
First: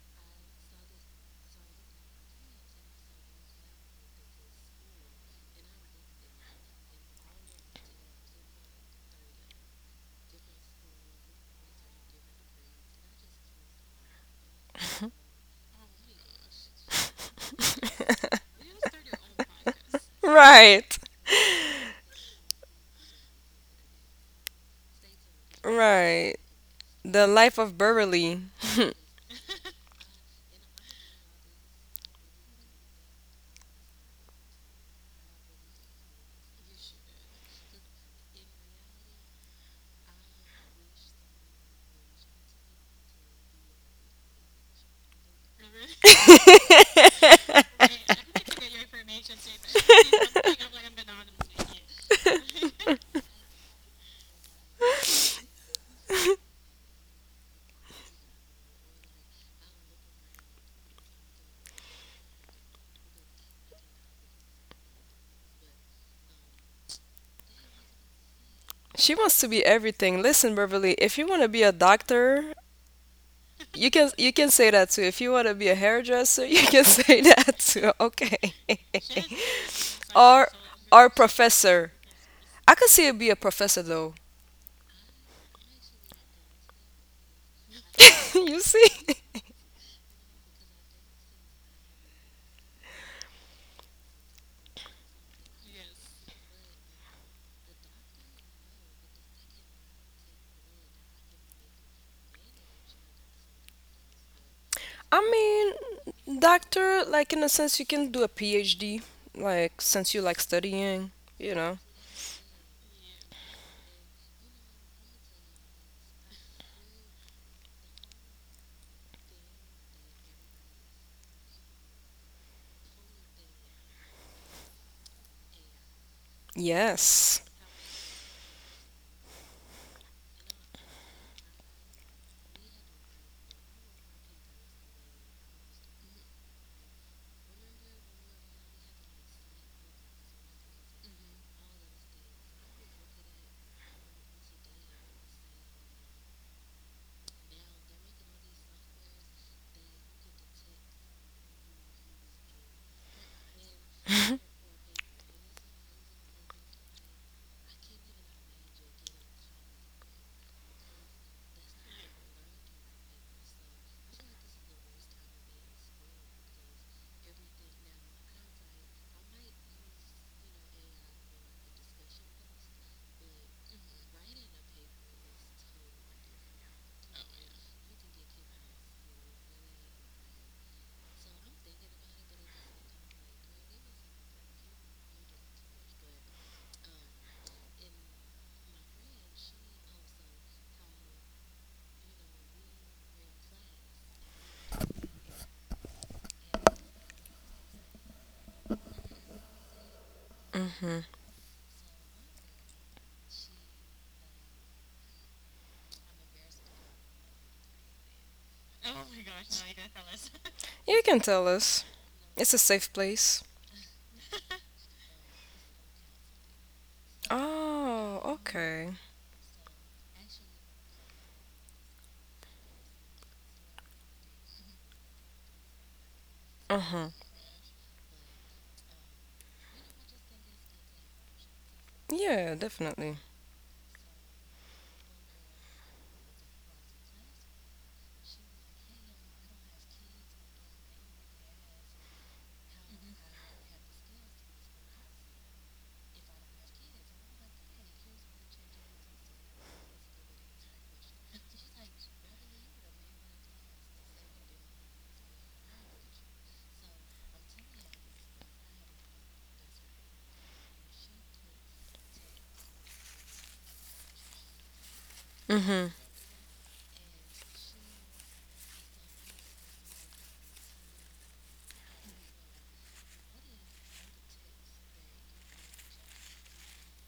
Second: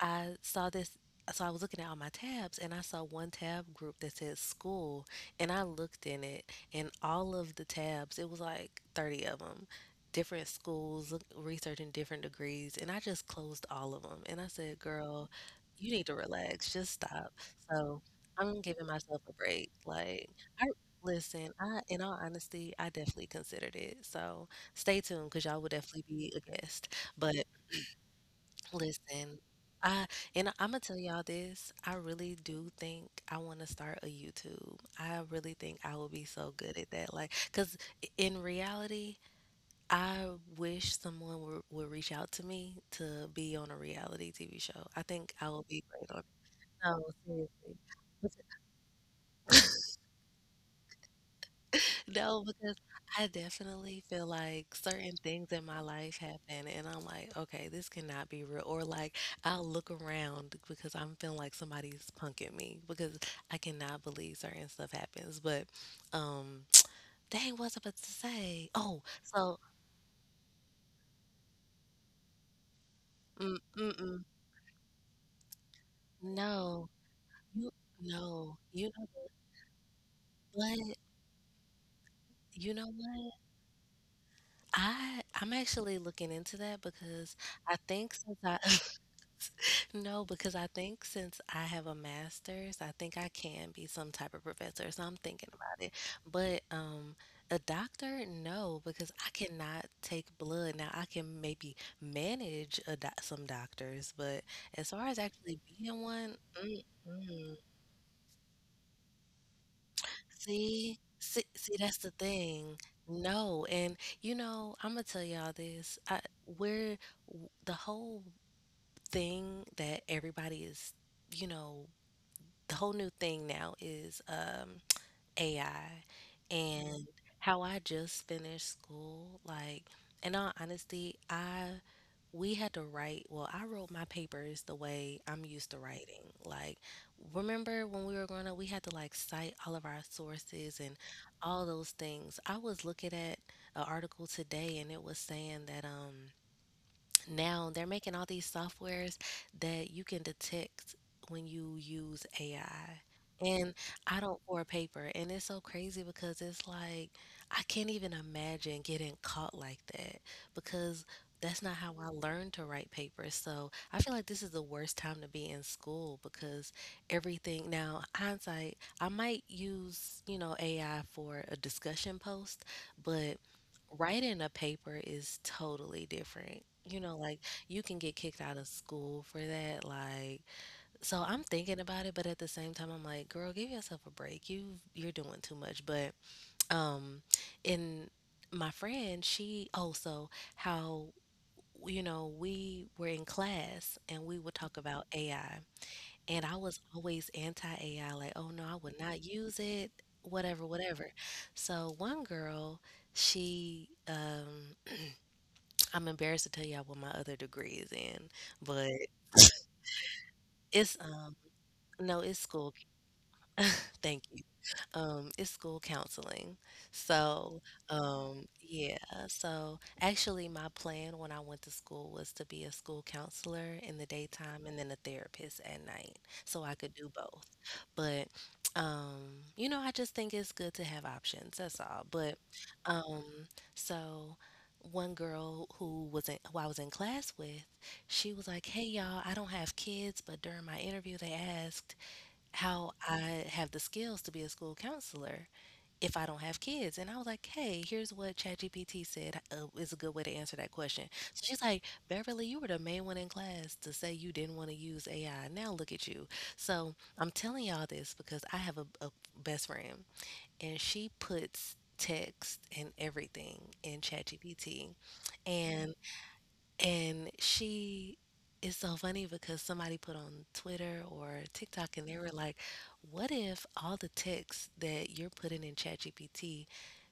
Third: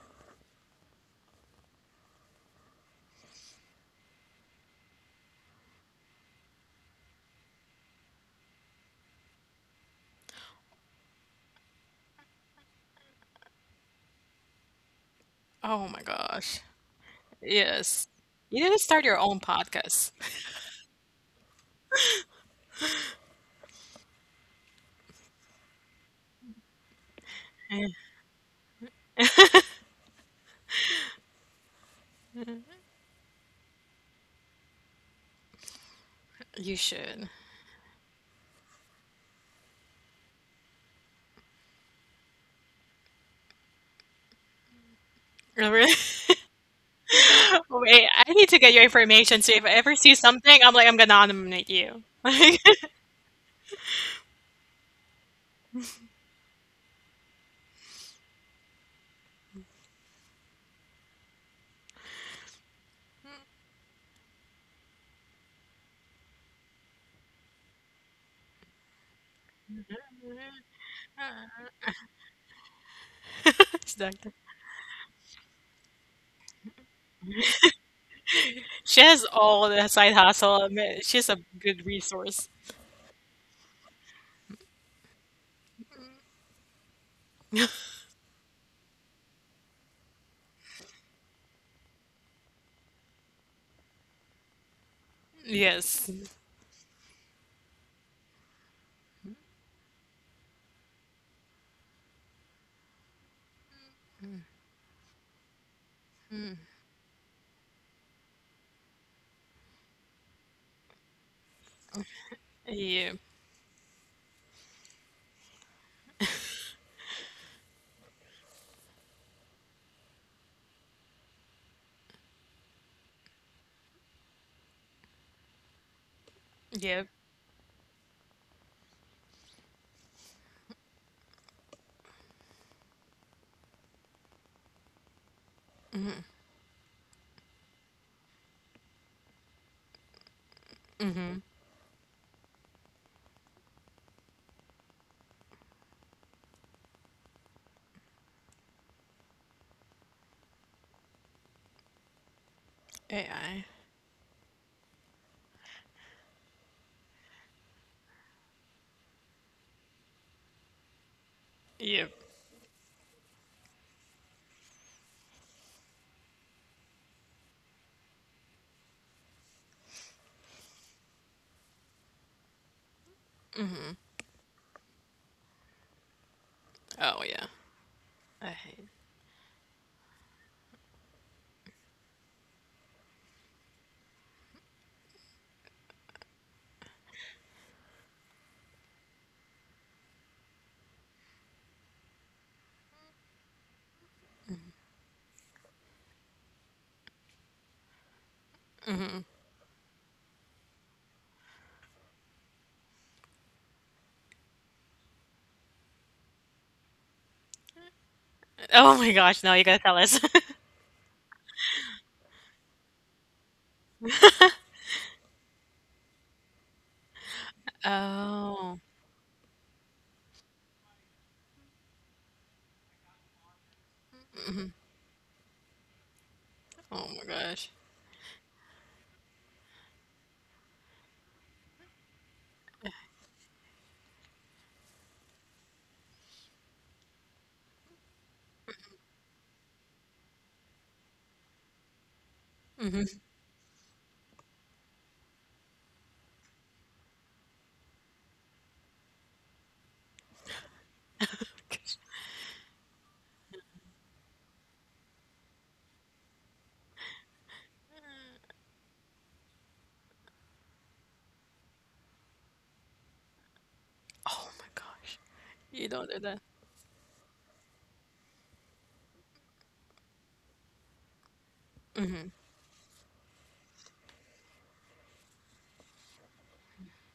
I saw this. So I was looking at all my tabs and I saw one tab group that said school and I looked in it and all of the tabs, it was like 30 of them different schools, researching different degrees, and I just closed all of them. And I said, "Girl, oh you my need to gosh. relax. Just stop." So Yes. I'm You need to giving start your myself a own break. podcast. Like, I Right. listen. I, in all honesty, I definitely considered it. So stay tuned because y'all will definitely be Right. a guest. The But life of Beverly. listen. I I'm gonna tell y'all this. I really do think I want to start a YouTube. I really think I will be so You good at that. should. Like, cause in reality, I wish someone would reach out to me to be on a reality TV show. I think I will be Really? great on it. No, seriously. Wait, I need to get your information. So if I ever see something, I'm like, I'm gonna nominate you. No, Like, because I definitely feel like certain things in my life happen, and I'm like, okay, this cannot be real. Or like, I'll look around because I'm feeling like somebody's punking me because I cannot believe certain stuff happens. Um, dang, what was I about to say? Oh, She wants to so, be everything. Listen, Beverly, if you want to be a doctor, mm, mm, You it's can mm, like- you can say that too. If you want to be a hairdresser, you can no, say that you, too. Okay. no, you. she has all the side or hustle. I But mean, or she's a good professor. resource. you I know could see it be what? a professor though. I'm actually looking into that because I think since I You see? no, because I think since I have a master's, I think I can be some type of professor. So I'm thinking about it. Yes. But a doctor, no, because I cannot take blood. Now I can maybe manage a doc some doctors, but as far as I actually being one, mean, doctor, like in a mm-mm. sense, you can do a PhD, like since you like See, studying, see, you see, know. that's the thing. Yeah. No, and you know, I'm gonna tell y'all this. We're the whole thing that everybody is, you know, the whole new thing now is AI. Yep. And Yes. how I just finished school, like, in all honesty, I we had to write, well, I wrote my papers the way I'm used to writing, like, remember when we were growing up, we had to like cite all of our sources and Mm-hmm. all those things. I was looking at an article today, and it was saying that now they're making all these softwares that you can detect when you use AI. AI. And I don't for paper. And it's so crazy because it's like I can't even imagine getting caught like that because that's not how I Yep. learned to write papers. So I feel like this is the worst time to be in school because everything now, hindsight, I might use, you know, AI for a discussion post, but writing a paper is totally different. You know, Oh like yeah. you can get kicked I out of hate. school for that. Like, so I'm thinking about it, but at the same time, I'm like, girl, give yourself a break. You're doing too much. But um, in My friend, she also, how we were in class and we would talk about AI, and I was always anti AI. Like, oh no, I would not use it. Whatever, Mm-hmm. whatever. So one girl, she I'm embarrassed to tell y'all what my other degree is in, Oh but my gosh. No, you gotta tell us. it's You can tell us. no, it's It's a school. safe place. Thank you. It's school counseling. So, Oh, Oh. okay. yeah. So actually, my plan when I went to school was to be a school counselor in the daytime and then a therapist at night, so I Uh could Oh do huh. my both. gosh. But, you know, I just think it's good to have options, that's all. But, Yeah, definitely. um, so one girl who I was in class with, she was like, "Hey, y'all, I don't have kids, but during my interview, they asked how I have the skills to be a school counselor if I don't have kids." And I was like, hey, here's what ChatGPT said is a good way to answer that question. So she's like, Beverly, you were the main one in class to say you didn't want to use AI. Now look at you. So I'm telling y'all this because I have a best friend, and she puts text and everything in Oh my ChatGPT. gosh. Mm You hmm. And don't do that. and she is so funny because somebody put on Twitter or TikTok, and they were like, what if all the texts that you're putting in ChatGPT,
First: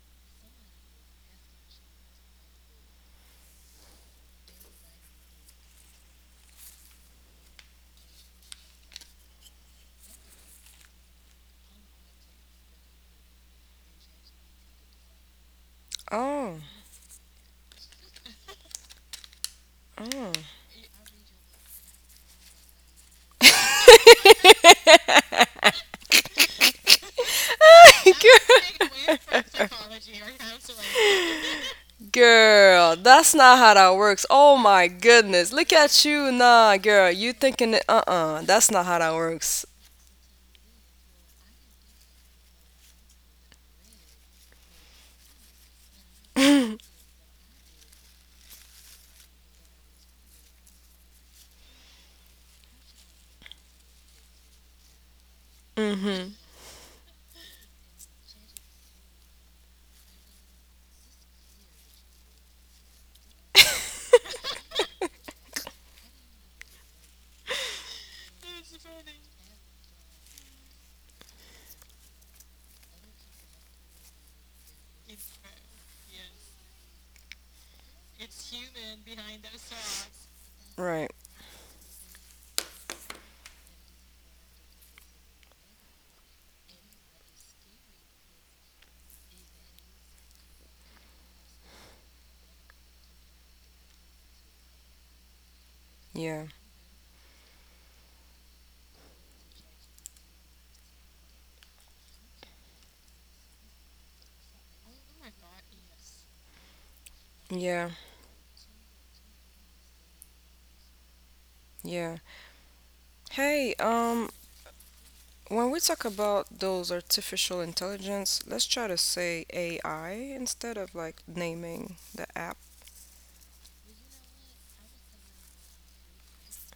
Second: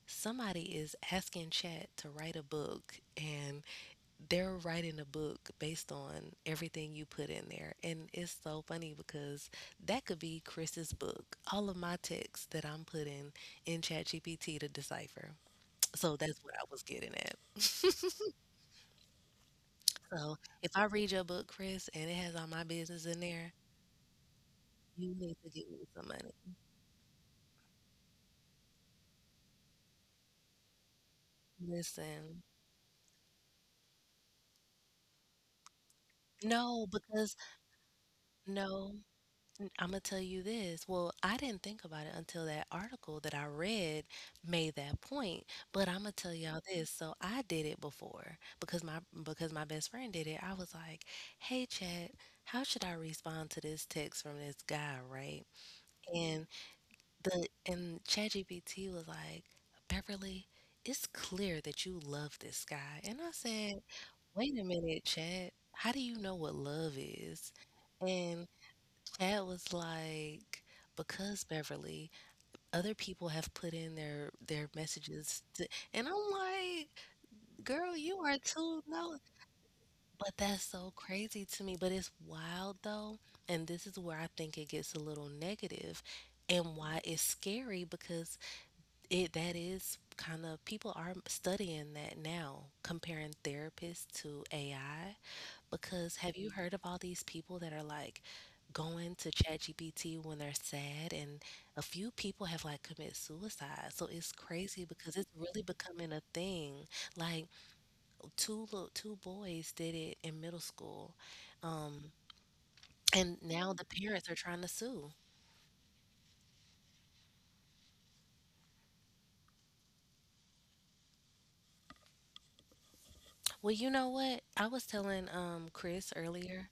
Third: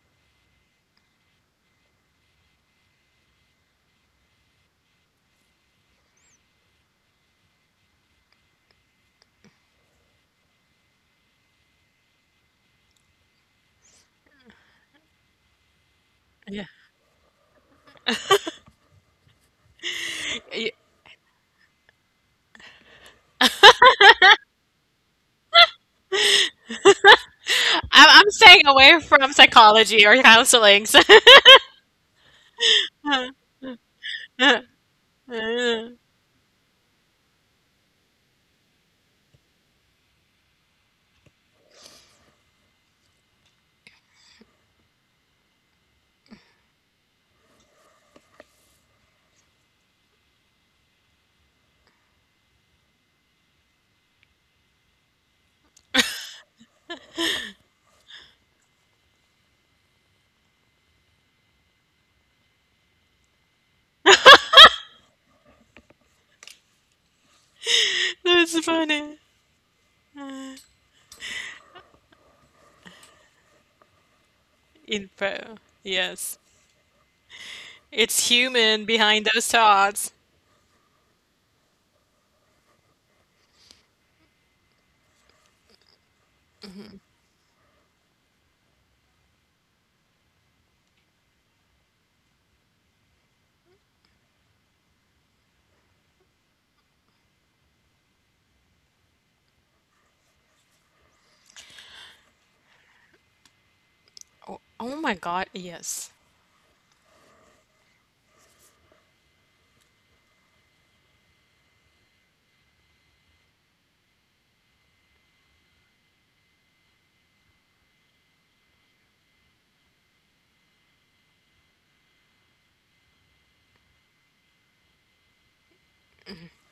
somebody is asking Chat to write a book, and they're writing a book based on everything you put in there. And it's so funny because that could be Chris's book, all of my texts that I'm putting in ChatGPT to decipher. So that's what Oh, I Yeah. was getting at. oh. So if I read your book, Chris, and it has all my business in there, you need to give me some money. I'm staying away from psychology or counseling. Listen, Girl, that's not how that works. Oh That's my goodness. Look at you. Nah, no, girl. You because thinking that, uh-uh. That's not no, how that works. I'm gonna tell you this. Well, I didn't think about it until that article that I read made that point. But I'm gonna tell y'all this. So I did it before because my best friend did it. I was like, hey, Chad, how should I respond to this text from this guy, right? Mm-hmm. And and ChatGPT was like, "Beverly, it's clear that you love this guy." And I said, "Wait a minute, Chad. How do you know what love is?" And funny. Chad was like, "Because Beverly, other people have put in their messages." Info. To, and I'm Yes. like, "Girl, you It's are too human no." behind those thoughts. But that's so Right. crazy to me. But it's wild though, and this is where I think it gets a little negative, and why it's scary because it that is kind of, people are studying that now, comparing therapists to AI. Because have Yeah. you heard of all these people that are like going to ChatGPT when they're sad? And a few people have like committed suicide. So it's Oh, crazy oh because my it's God. really Yes. becoming a thing. Like Yeah. two boys did it in middle school, um, Yeah. and now Hey, the parents are trying to sue. when we talk about those artificial intelligence, let's try to say AI instead of like naming the app. Well, you know what? I was telling Chris earlier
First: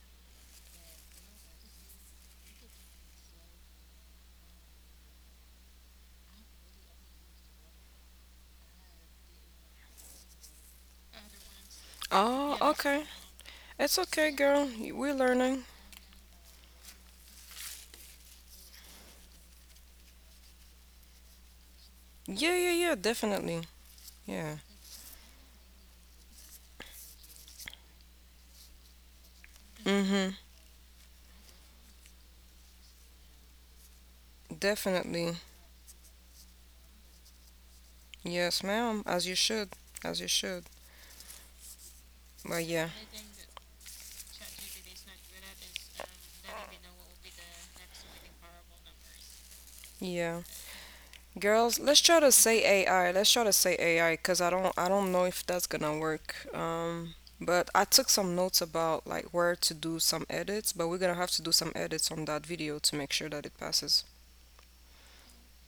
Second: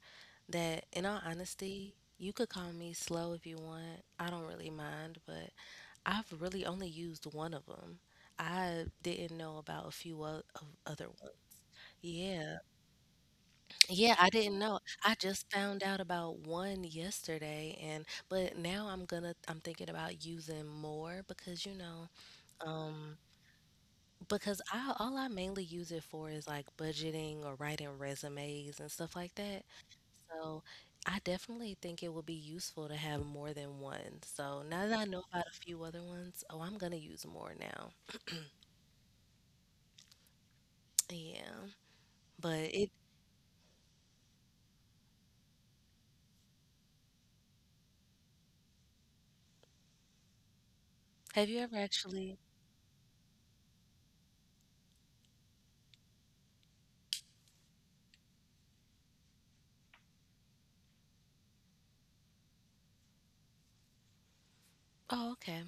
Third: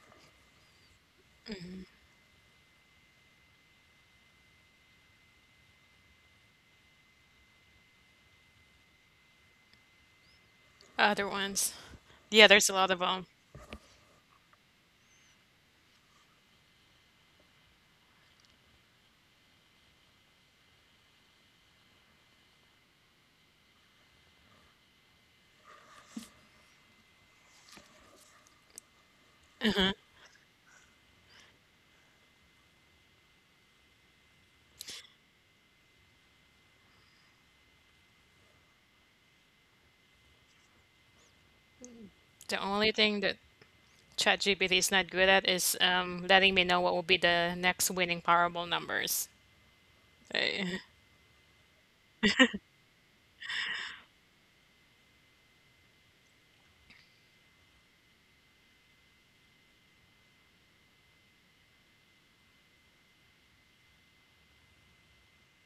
that in all honesty, you could call me slow if you want. I don't really mind, but I've really only used one of them. I didn't know about a few of other Other ones. ones. Yeah, Oh, Yeah. there's a lot of okay. them. It's Yeah, okay, I didn't girl. know. We're I just learning. found out about one yesterday, and but now I'm thinking about using more because you know, Yeah, yeah, yeah, um definitely. Yeah. because I all I mainly use it for is like budgeting or writing resumes and stuff like that. Mm-hmm. So I definitely think it would be useful to have more than one. So now that I know Definitely. about a few other ones, oh, I'm gonna use more now. Yes, ma'am. As you should. As you should. Yeah. The But But yeah, only it thing that ChatGPT is not good at is letting me know what will be the next winning Powerball numbers. yeah. Have you Girls, ever let's try to actually say AI. Let's try to say AI, cause I don't know if that's gonna work. But I took some notes about like where to do some edits, but we're gonna have to do some edits on that video to make sure that it passes. Oh, okay.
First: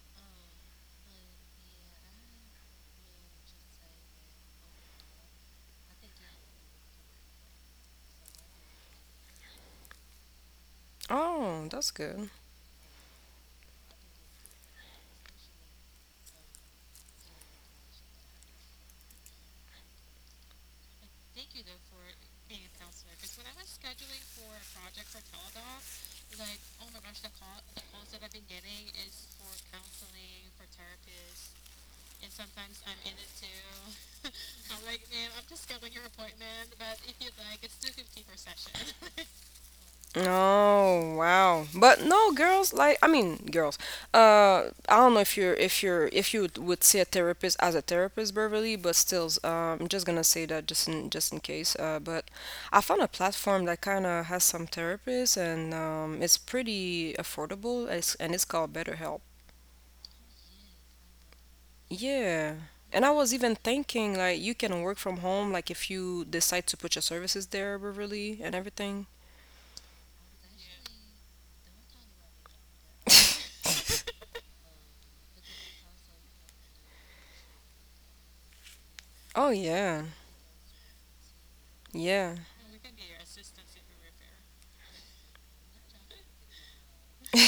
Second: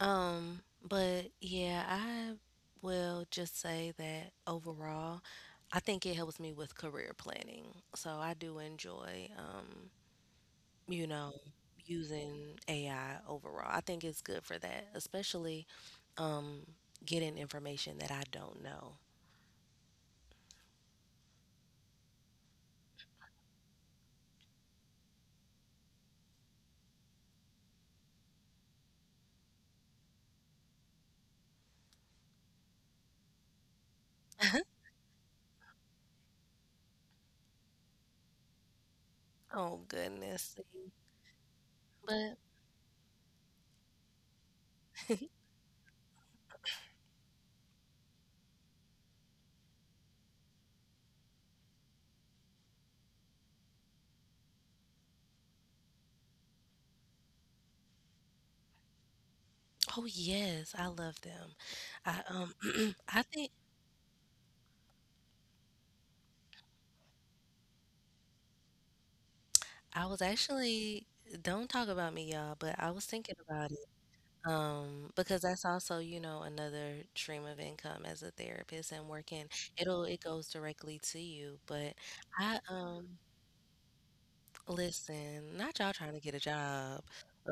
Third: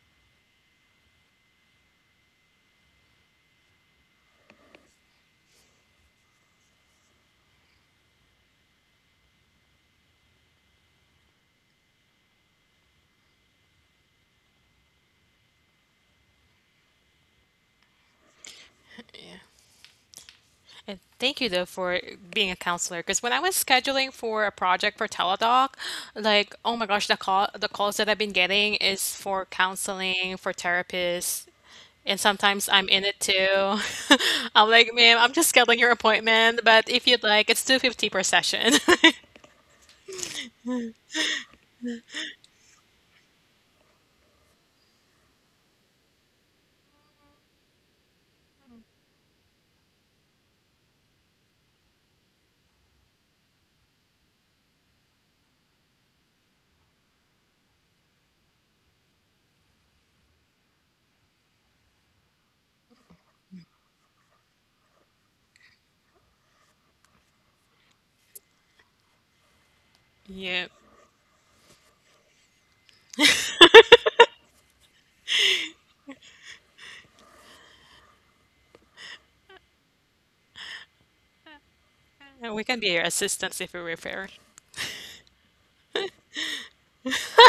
But yeah, I will just say that overall, I think it helps me with career planning. So I do enjoy you know, Oh, that's good. using AI overall. I think it's good for that, especially um, getting information that I don't know. And thank you though for being a counselor. Because when I was scheduling for a project for Teladoc, like oh my gosh, the calls that I've been getting is for counseling, for therapists, and sometimes I'm in it too. I'm like, ma'am, I'm just scheduling your appointment, but if you'd like, it's 250 per session. Oh goodness, see. Oh wow. But no But girls, like I mean girls. I don't know if you're if you're if you would see a therapist as a therapist, Beverly, but still I'm just gonna say that just in case. But I found a platform that kinda has some therapists, and it's pretty affordable, and it's called BetterHelp. oh yes, I love them. I Yeah. And I I was even think thinking like you can work from home, like if you decide to put your services there, Beverly, and everything. I was Yeah, actually, don't talk about me y'all, but I was thinking about it. Um, because that's also, you know, another stream of income as a therapist and working. Oh yeah. It goes directly to you, but Yeah. and I we can be your assistants if you refer. Listen, not y'all trying to get a job,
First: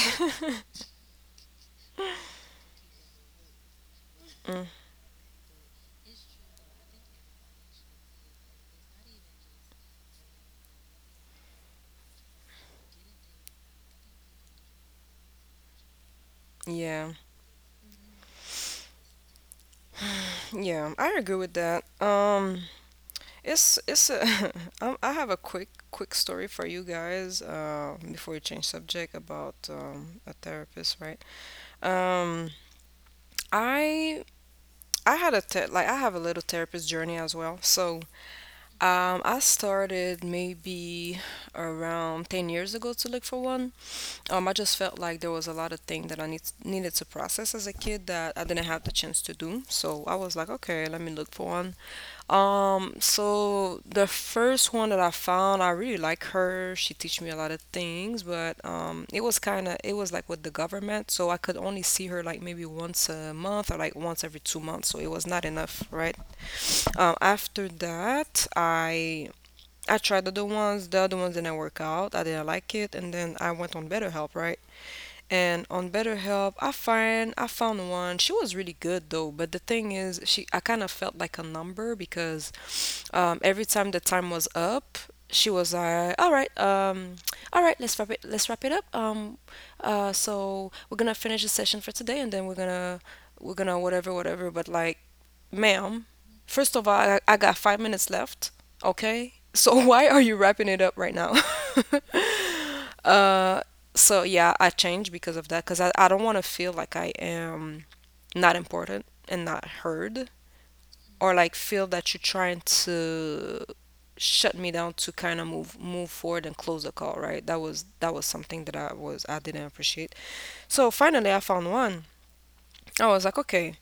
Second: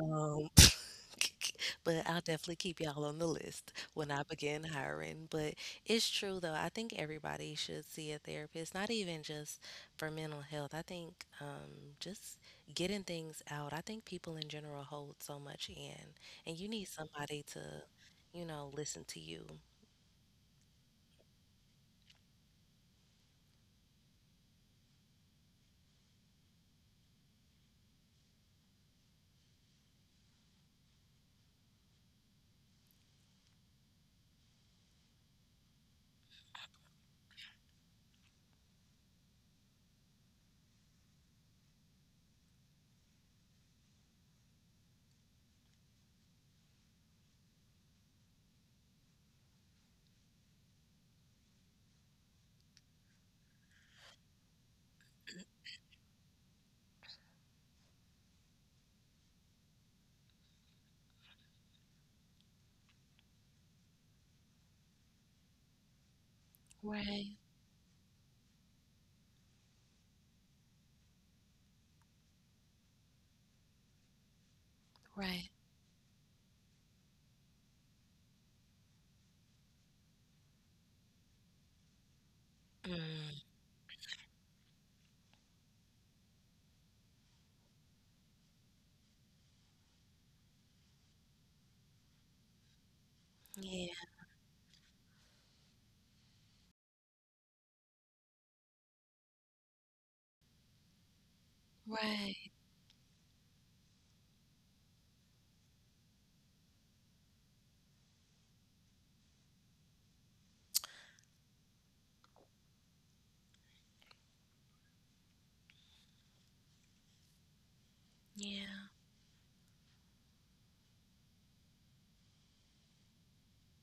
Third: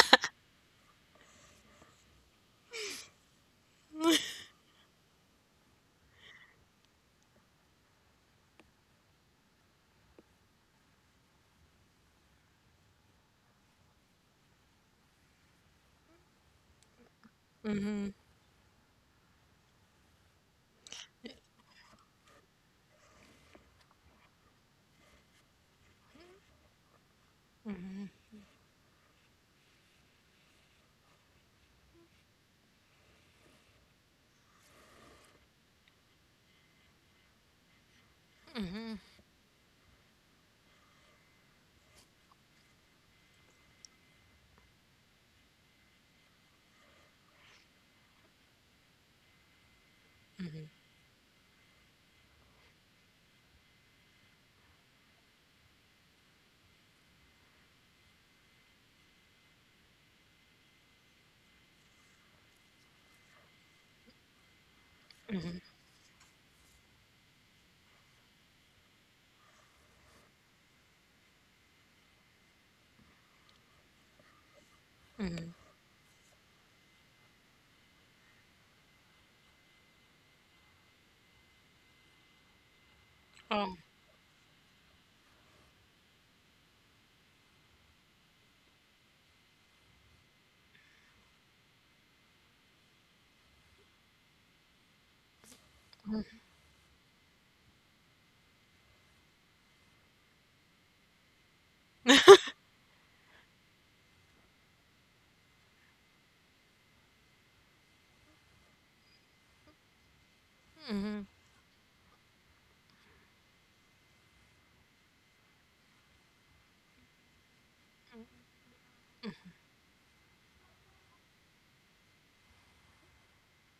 um, but I'll definitely keep y'all on the list when I begin Mm, hiring. But it's true though. I think everybody should see a therapist, not even just for mental health. I think just getting things out. I think people in general hold so much in, and you need yeah, somebody to, you know, listen to you. yeah, I agree with that. It's it's a, I have a quick story for you guys. Before we change subject about a therapist, right? Um, I I had a te- like I have a little therapist journey as well. So I started maybe around 10 years ago to look for one. I just felt like there was a lot of things that I needed to process as a kid that I didn't have the chance to do. So I was like, okay, let me look for one. So the first one that I found, I really like her. She teach me a lot of things, but it was like with the government, so I could only see her like maybe once a month or like once every 2 months. So it was not enough, right? Right, After that, I tried other ones. The other ones didn't work out. I didn't like it, and then I went on BetterHelp, right? right. And on BetterHelp, I found one. She was really good though, but the thing is, she I kind of felt like a number because Mm, every Oh, time the time was up, she was like, "All right, Let's wrap it up. So we're gonna finish the session for today, and then we're gonna yeah, whatever, whatever." But like ma'am, first of all, I got 5 minutes left, okay? So why are you wrapping it up right now? right. uh, so yeah, I changed because of that, because I don't want to feel like I am not important and not heard, or like feel that you're trying to shut me down to kind of move forward and close the call, right? That was something that Yeah, I didn't appreciate. So finally, I found one. I was like, okay,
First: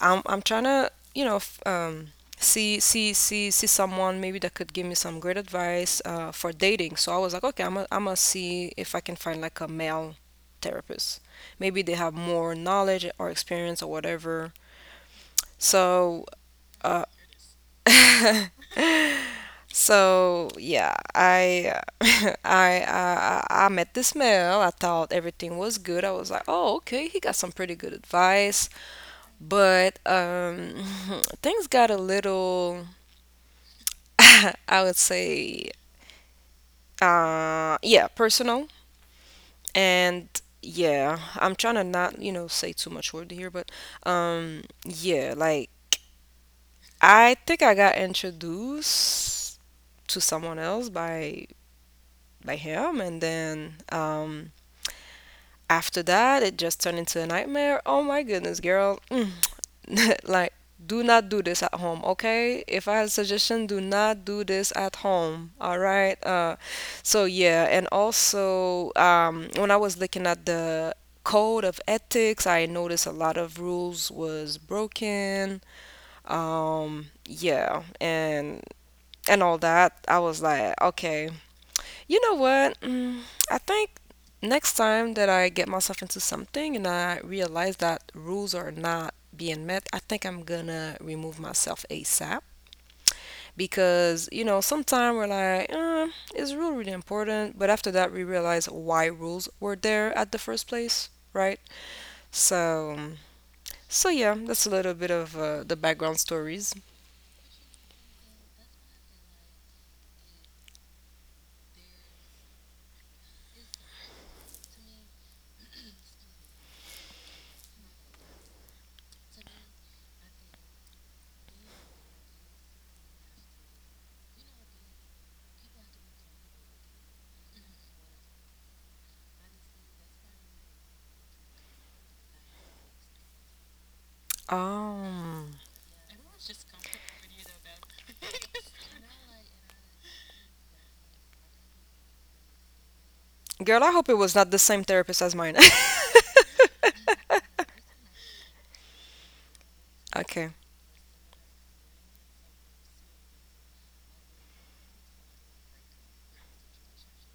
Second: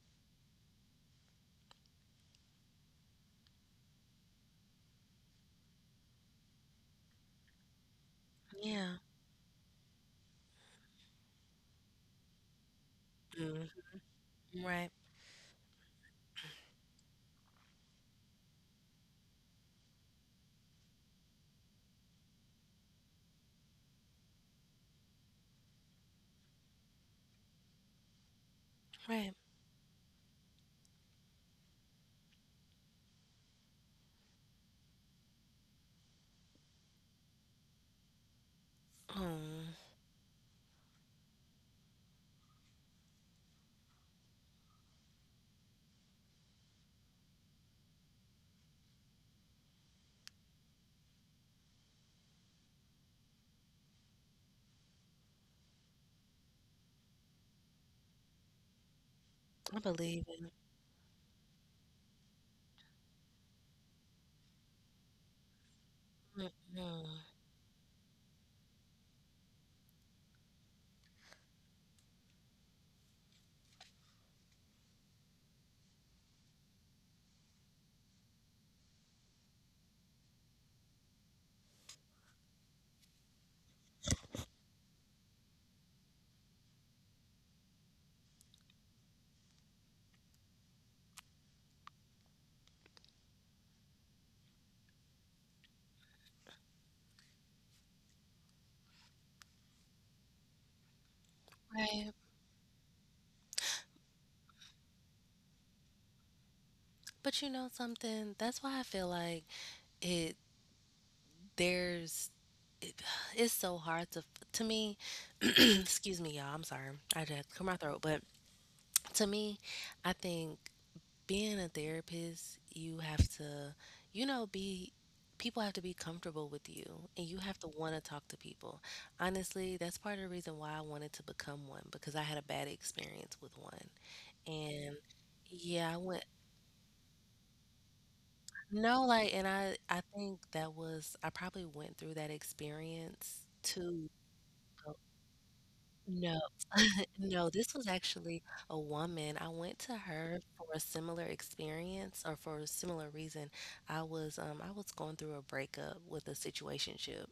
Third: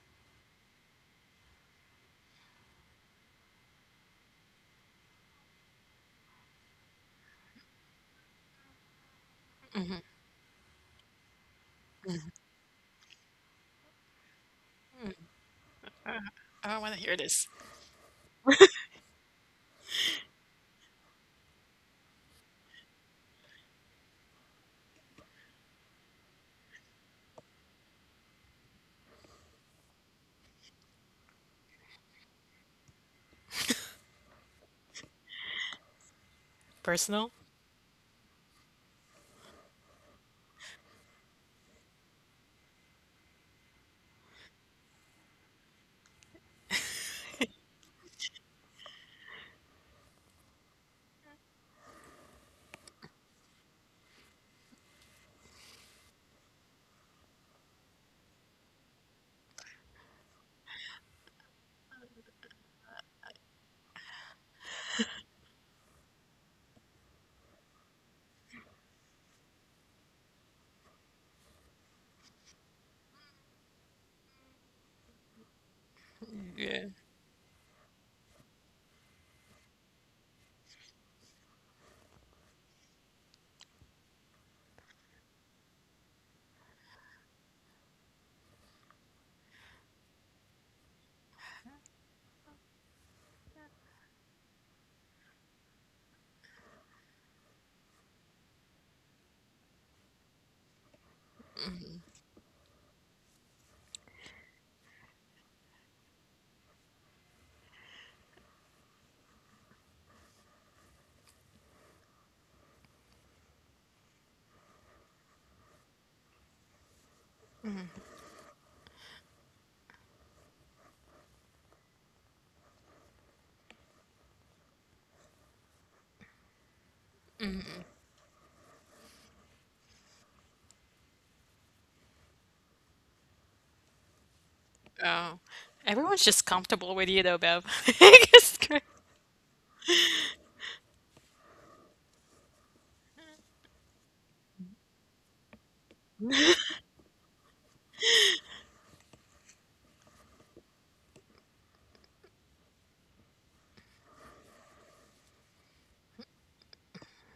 I'm trying to see someone maybe that could give me some great advice for dating. So I was like, okay, I'm gonna see if yeah. I can find like a male therapist. Maybe they have more knowledge or Mm, experience or whatever. right, So I don't want to uh, hear this. so yeah, I I met this male. I thought everything was good. I was like, oh okay, he got some pretty good advice. right. But things got a little I would say, Personal? Yeah, personal Oh. and yeah, I'm trying to not, say too much word here, but yeah, like I think I got introduced to someone else by him, and then after that, it just turned into a nightmare. Oh my goodness, girl. Mm. I believe it. Like, do not do this at home, okay? If I had a suggestion, do not do this at home, all right? uh Mm-mm. so yeah, and also when I was looking at the code of ethics, I noticed a lot of rules was broken. Yeah. Yeah, and all that, I was like, okay, you know what? Mm, I think next time that I get myself into something and I realize that rules are not being met, I think I'm gonna remove myself ASAP because, sometimes we're like, is rule really important? But after that, we realize why rules were there at the first place, right? Right. So, so yeah, that's a little bit of the background stories. But you know something? That's why I feel like it there's it, it's so hard to me. Excuse me y'all, I'm sorry, I just had to clear my throat. But to me, I think being a therapist, you have to, you know, be, people have to be comfortable with you, and you have to want to talk to people. Honestly, that's part of the reason why I wanted to become one, because I had a bad experience with one. And Oh, Um, yeah, I everyone's went just comfortable with you though, Bev. It's great. No, like, and I think that was, I probably went through that experience Girl, I hope too. it was not the same Oh, therapist as mine. no, no, this was actually a woman. I went to her Okay. for a similar experience or for a similar reason. I was going through a breakup with a situationship,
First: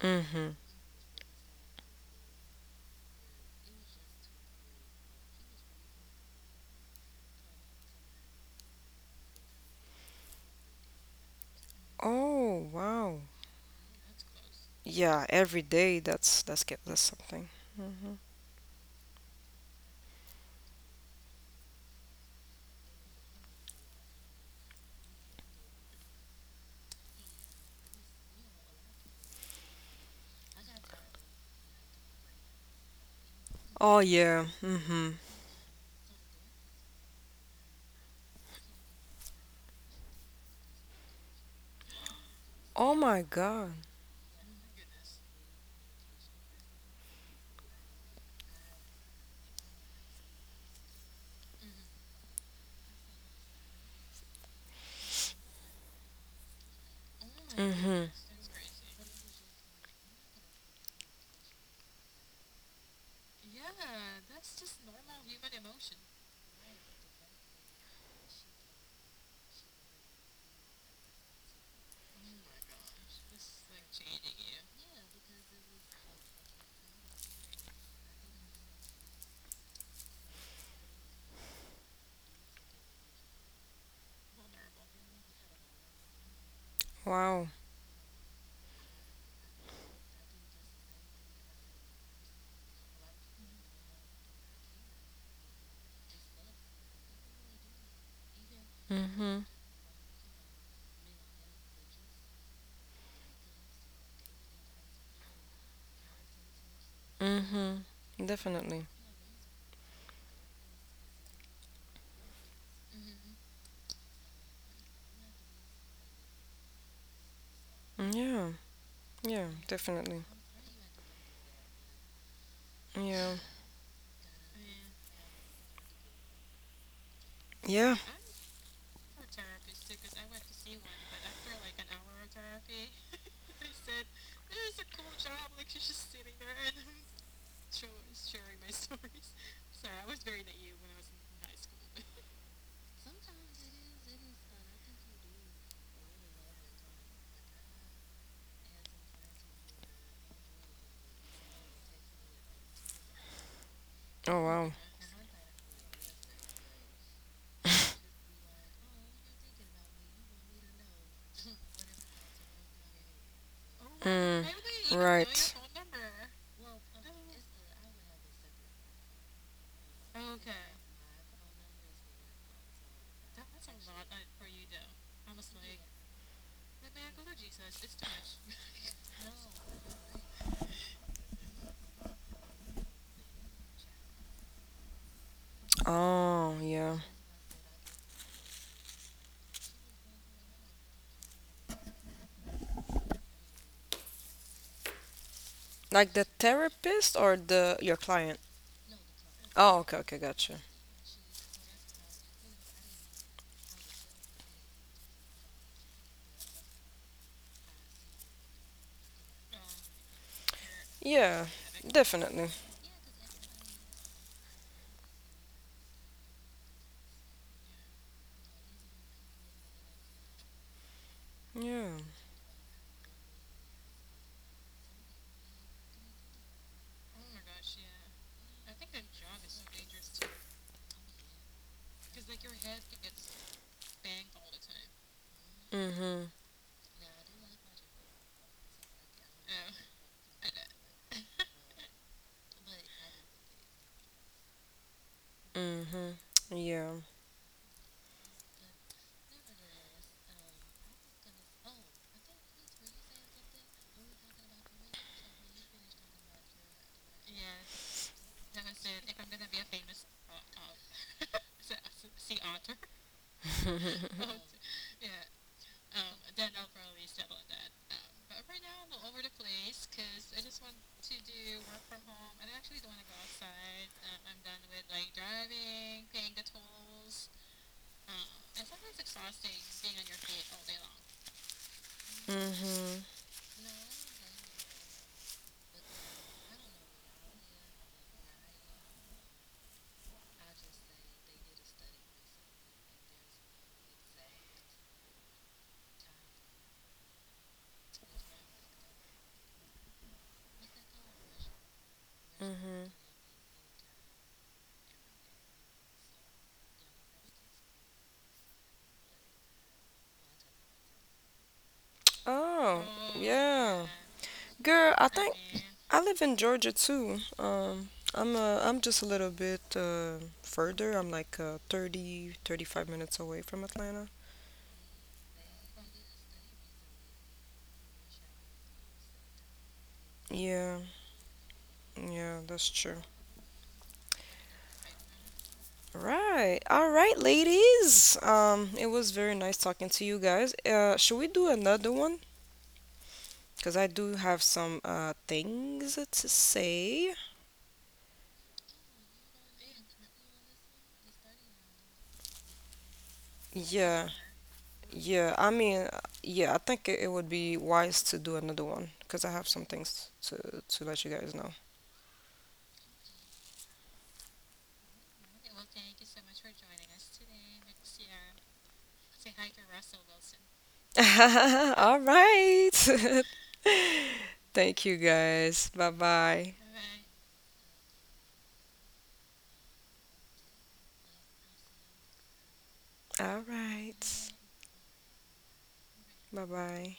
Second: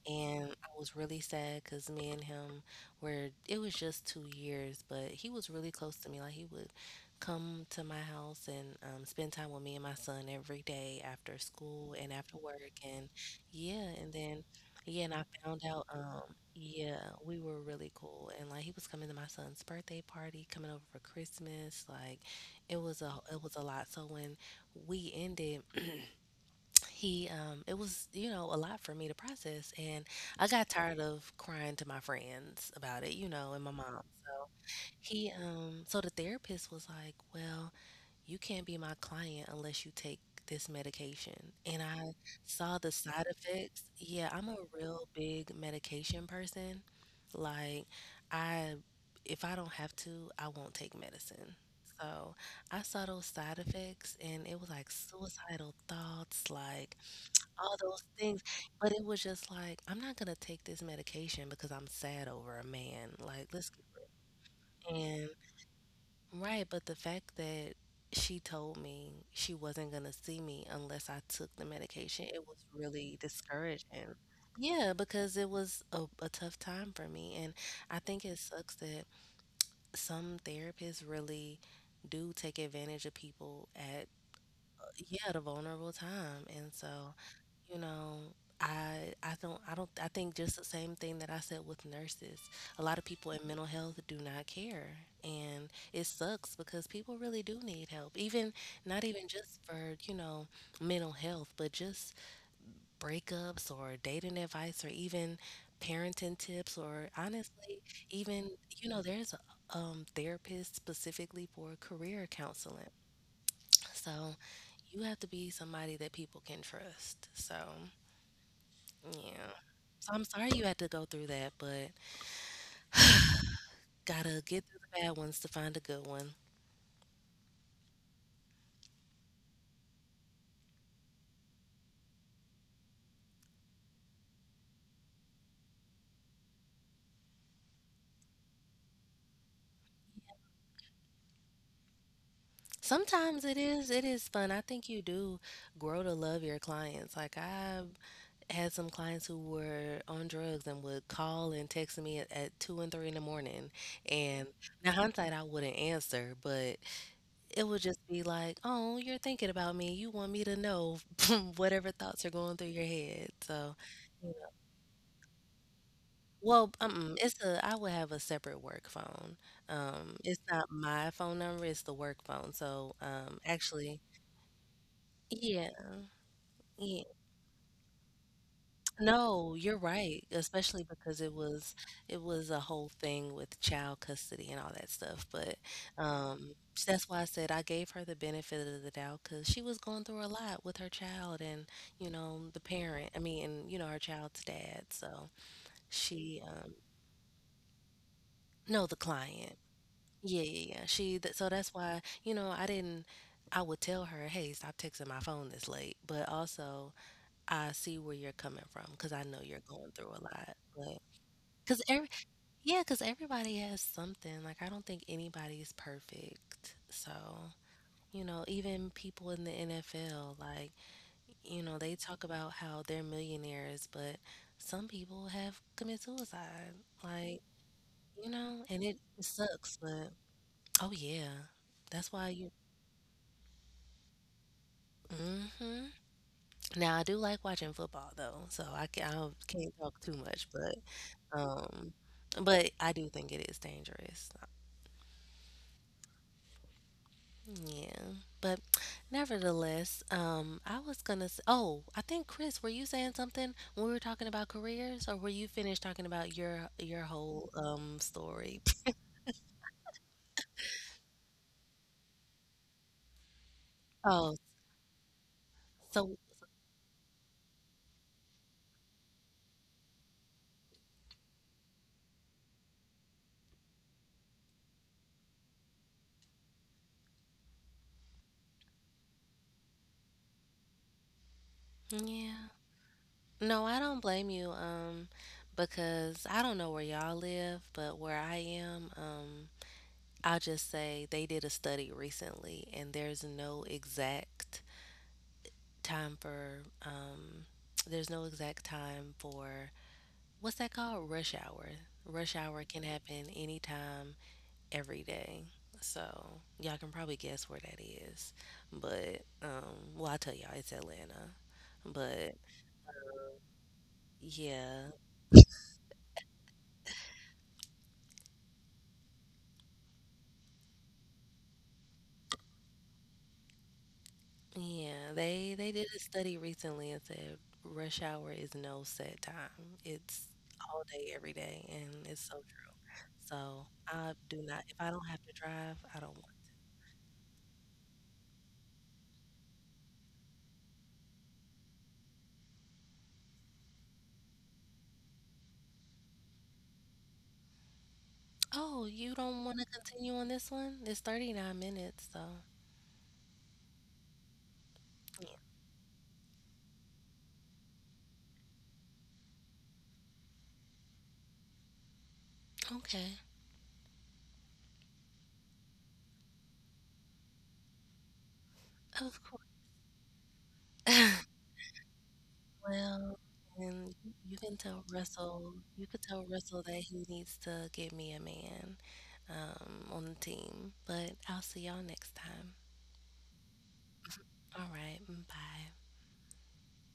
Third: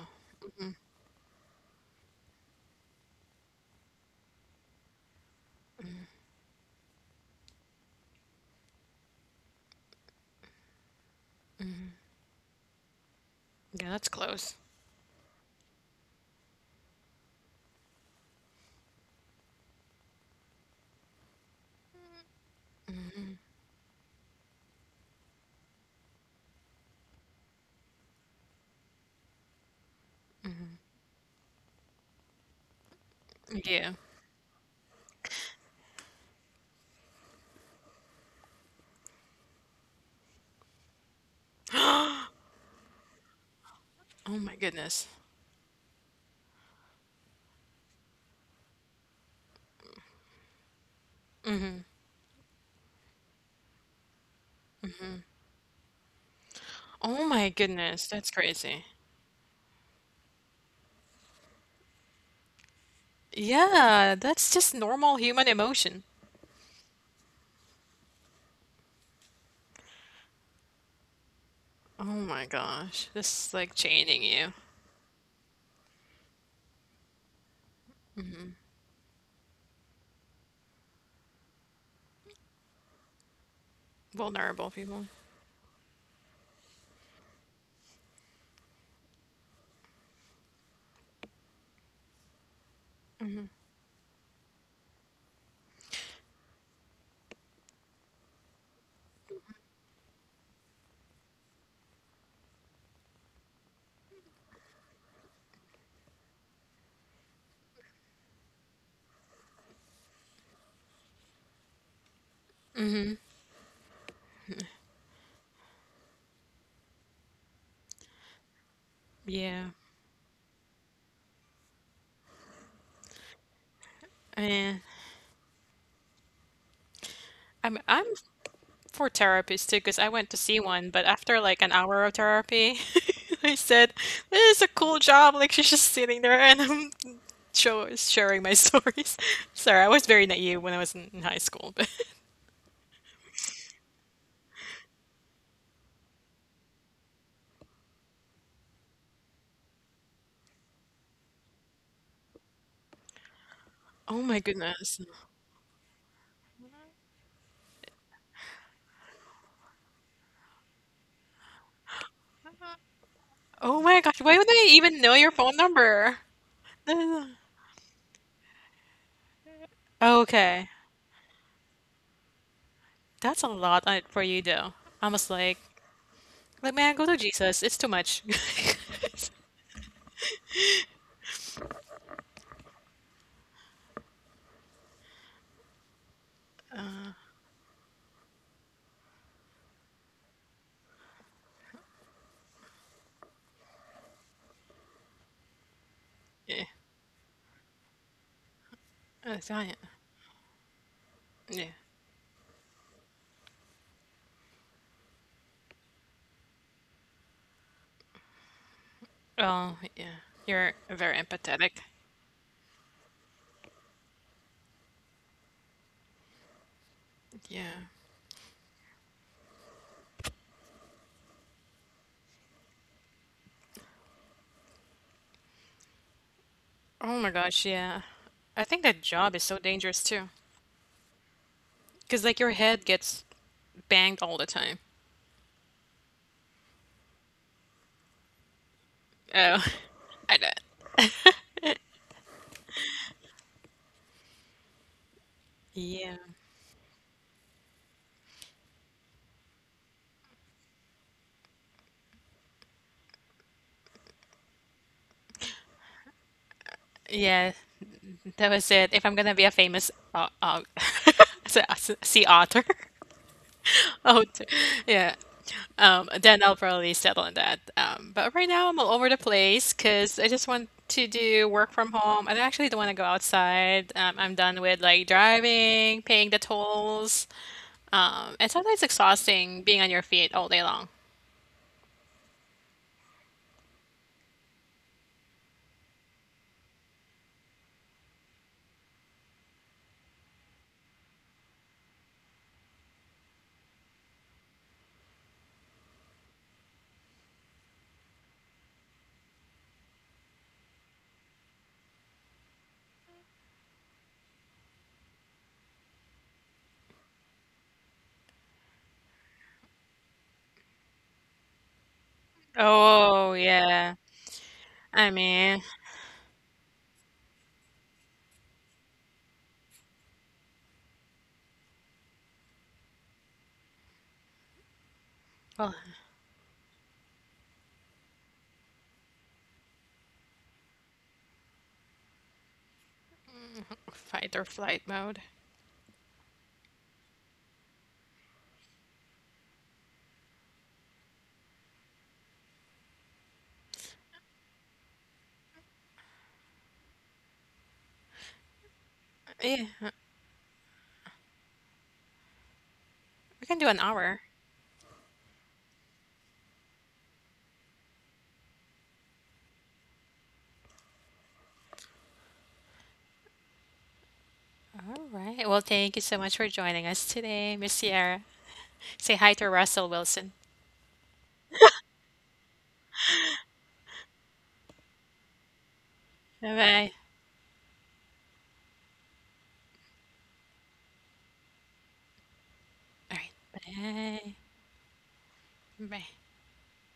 Hmm. and I was really sad because me and him were it was just 2 years, but he was really close to me. Like he would come to my house and spend time with me and my son every day after school and after Oh, work, and wow. yeah, Yeah, that's and then close. yeah, and I Yeah, every found out day, that's that's get yeah, that's we something. were really Hmm. cool, and like he was coming to my son's birthday party, coming over for Christmas, like it was a lot. So when we ended. He, it was, you know, a lot for me to process, and I got tired of crying to my friends about it, you know, and my Yeah. Oh mom. yeah. So Mhm. So the therapist was like, "Well, you can't be my client unless you take this medication." And I saw the Oh my side God. effects. Yeah, Oh I'm a my real goodness. big medication person. Like, I, if I don't have to, I won't take medicine. So I saw those side effects, and it was like suicidal thoughts, like Oh my all those Mhm. goodness, that's things. crazy. But it was just like, I'm not gonna take this medication because I'm sad over a man. Like, let's get Yeah, that's just rid- normal and human emotion. right, but the fact that she told me she wasn't gonna see me unless I took the Oh medication, it my was gosh, really this is like discouraging. chaining you. Yeah, because it was a tough time for me. And I think it sucks that some therapists really do take advantage of people at, Vulnerable people. yeah, the vulnerable time. And so Wow. You know, I don't I think just the same thing that I said with nurses. A lot of people in mental health do not care, and it sucks because people really do need help. Even not even Mhm. just for, mental health, but just breakups or dating advice or even parenting tips or honestly, Mhm. even Definitely. There's therapists specifically for career counseling. So, you have to be somebody that people can trust. So, Yeah. Yeah, yeah. Yeah. So definitely. I'm sorry you had to go through that, but Yeah. gotta get through Eh. the bad ones to find a good one. I'm Yeah. I'm for therapists too, because I went to see one, but after like an hour of therapy, I said, "This is a cool job." Like she's just sitting there, and I'm sharing my stories. Sorry, I was very naive when I was in high school, but Sometimes it is fun. I think you do grow to love your clients. Like I've had some clients who were on drugs and would call and text me at two and three in the morning. oh my Oh And wow. now goodness, hindsight I wouldn't answer, but it would just be like, oh, you're thinking about me. You want me to know whatever thoughts are going through your head. oh So my gosh, why would Mm. they even know your phone Right. number? well, Uh, it's a I would have a separate work phone. It's Okay. not my phone number, it's the work phone. So, That's a lot on it actually, for you though. I was like, yeah, like man, go yeah. to Jesus. It's too much. No, you're right, especially because it was a whole thing with child custody and all that stuff. But Oh, yeah. that's why I said I gave her the benefit of the doubt because she was going through a lot with her child and, the parent, I mean, and, her child's dad. So Like the she, Yeah. Therapist or the your client? no, the client. Yeah. Oh, okay, okay, Yeah, gotcha. yeah, yeah. So Yeah. that's why, I didn't. I would tell her, "Hey, stop texting my phone this late." But also, I see where you're coming from cuz I know you're Oh, going yeah. through a lot. You're But very Yeah. empathetic. cuz every Definitely. yeah, cuz everybody has something. Like I don't think anybody's perfect. So, Yeah. Even people in the NFL, like, Yeah. they talk about how they're millionaires, but some people have committed suicide. Oh my Like, gosh, yeah. I think and that it job is so sucks, dangerous but too. oh yeah. That's Because like why your you. head gets banged all the time. Mhm. Mhm. Now I do like watching football though, so I Oh, can't talk too I much, know. um, but I do think it is dangerous. Yeah. Mhm. Yeah. Yeah, but nevertheless, I was gonna. S- Oh, I think Chris, were you saying something when we were talking about careers, or were you finished talking about your Yeah, whole that story? was it. If I'm gonna be a famous sea author. Oh, Oh, t- yeah. So Then I'll probably settle on that. But right now I'm all over the place because I just want to do work from home. I do actually don't want to go outside. I'm done with like driving, paying the tolls. And sometimes exhausting being on your feet all day long. yeah. Mhm. No, I don't blame you. Because I don't know where y'all live, but where I am, I'll just say they did a study recently, and there's no exact time for, there's no exact time for, what's that called? Rush hour. Rush hour can Mhm. happen anytime, every day. So y'all can probably guess where that is. But, well, I'll tell y'all, it's Atlanta. But Oh, Oh, yeah. yeah. Girl, yeah, I I think mean, I live in Georgia too. I'm just a little bit further. I'm like 30, 35 minutes away from Atlanta. yeah, they well, they did a study recently and said rush hour is no set time. It's Yeah, all day, every day, and it's yeah, so. that's true. So I fight do or not, if flight I don't mode. have to drive, I don't want. Right. All right, ladies. It was very nice talking to you guys. Should we do another one? Because I do have some things to say. Oh, you don't want to Yeah, continue on this one? It's 39 minutes, so. we can do an Yeah. hour. Yeah. Yeah, I mean, yeah, I think it would be wise to do another one because I have some things to let you guys know. Okay. All right. Well, thank you so much for joining us today, Miss Sierra. Say Of hi course. to Russell Wilson. All right. Well, and you can Thank tell you Russell, guys. Bye you could tell bye. Bye Russell that bye. he needs to get me a man on the team. But I'll see y'all next time. All right. All right. Bye. All right. Bye. Bye. Bye bye.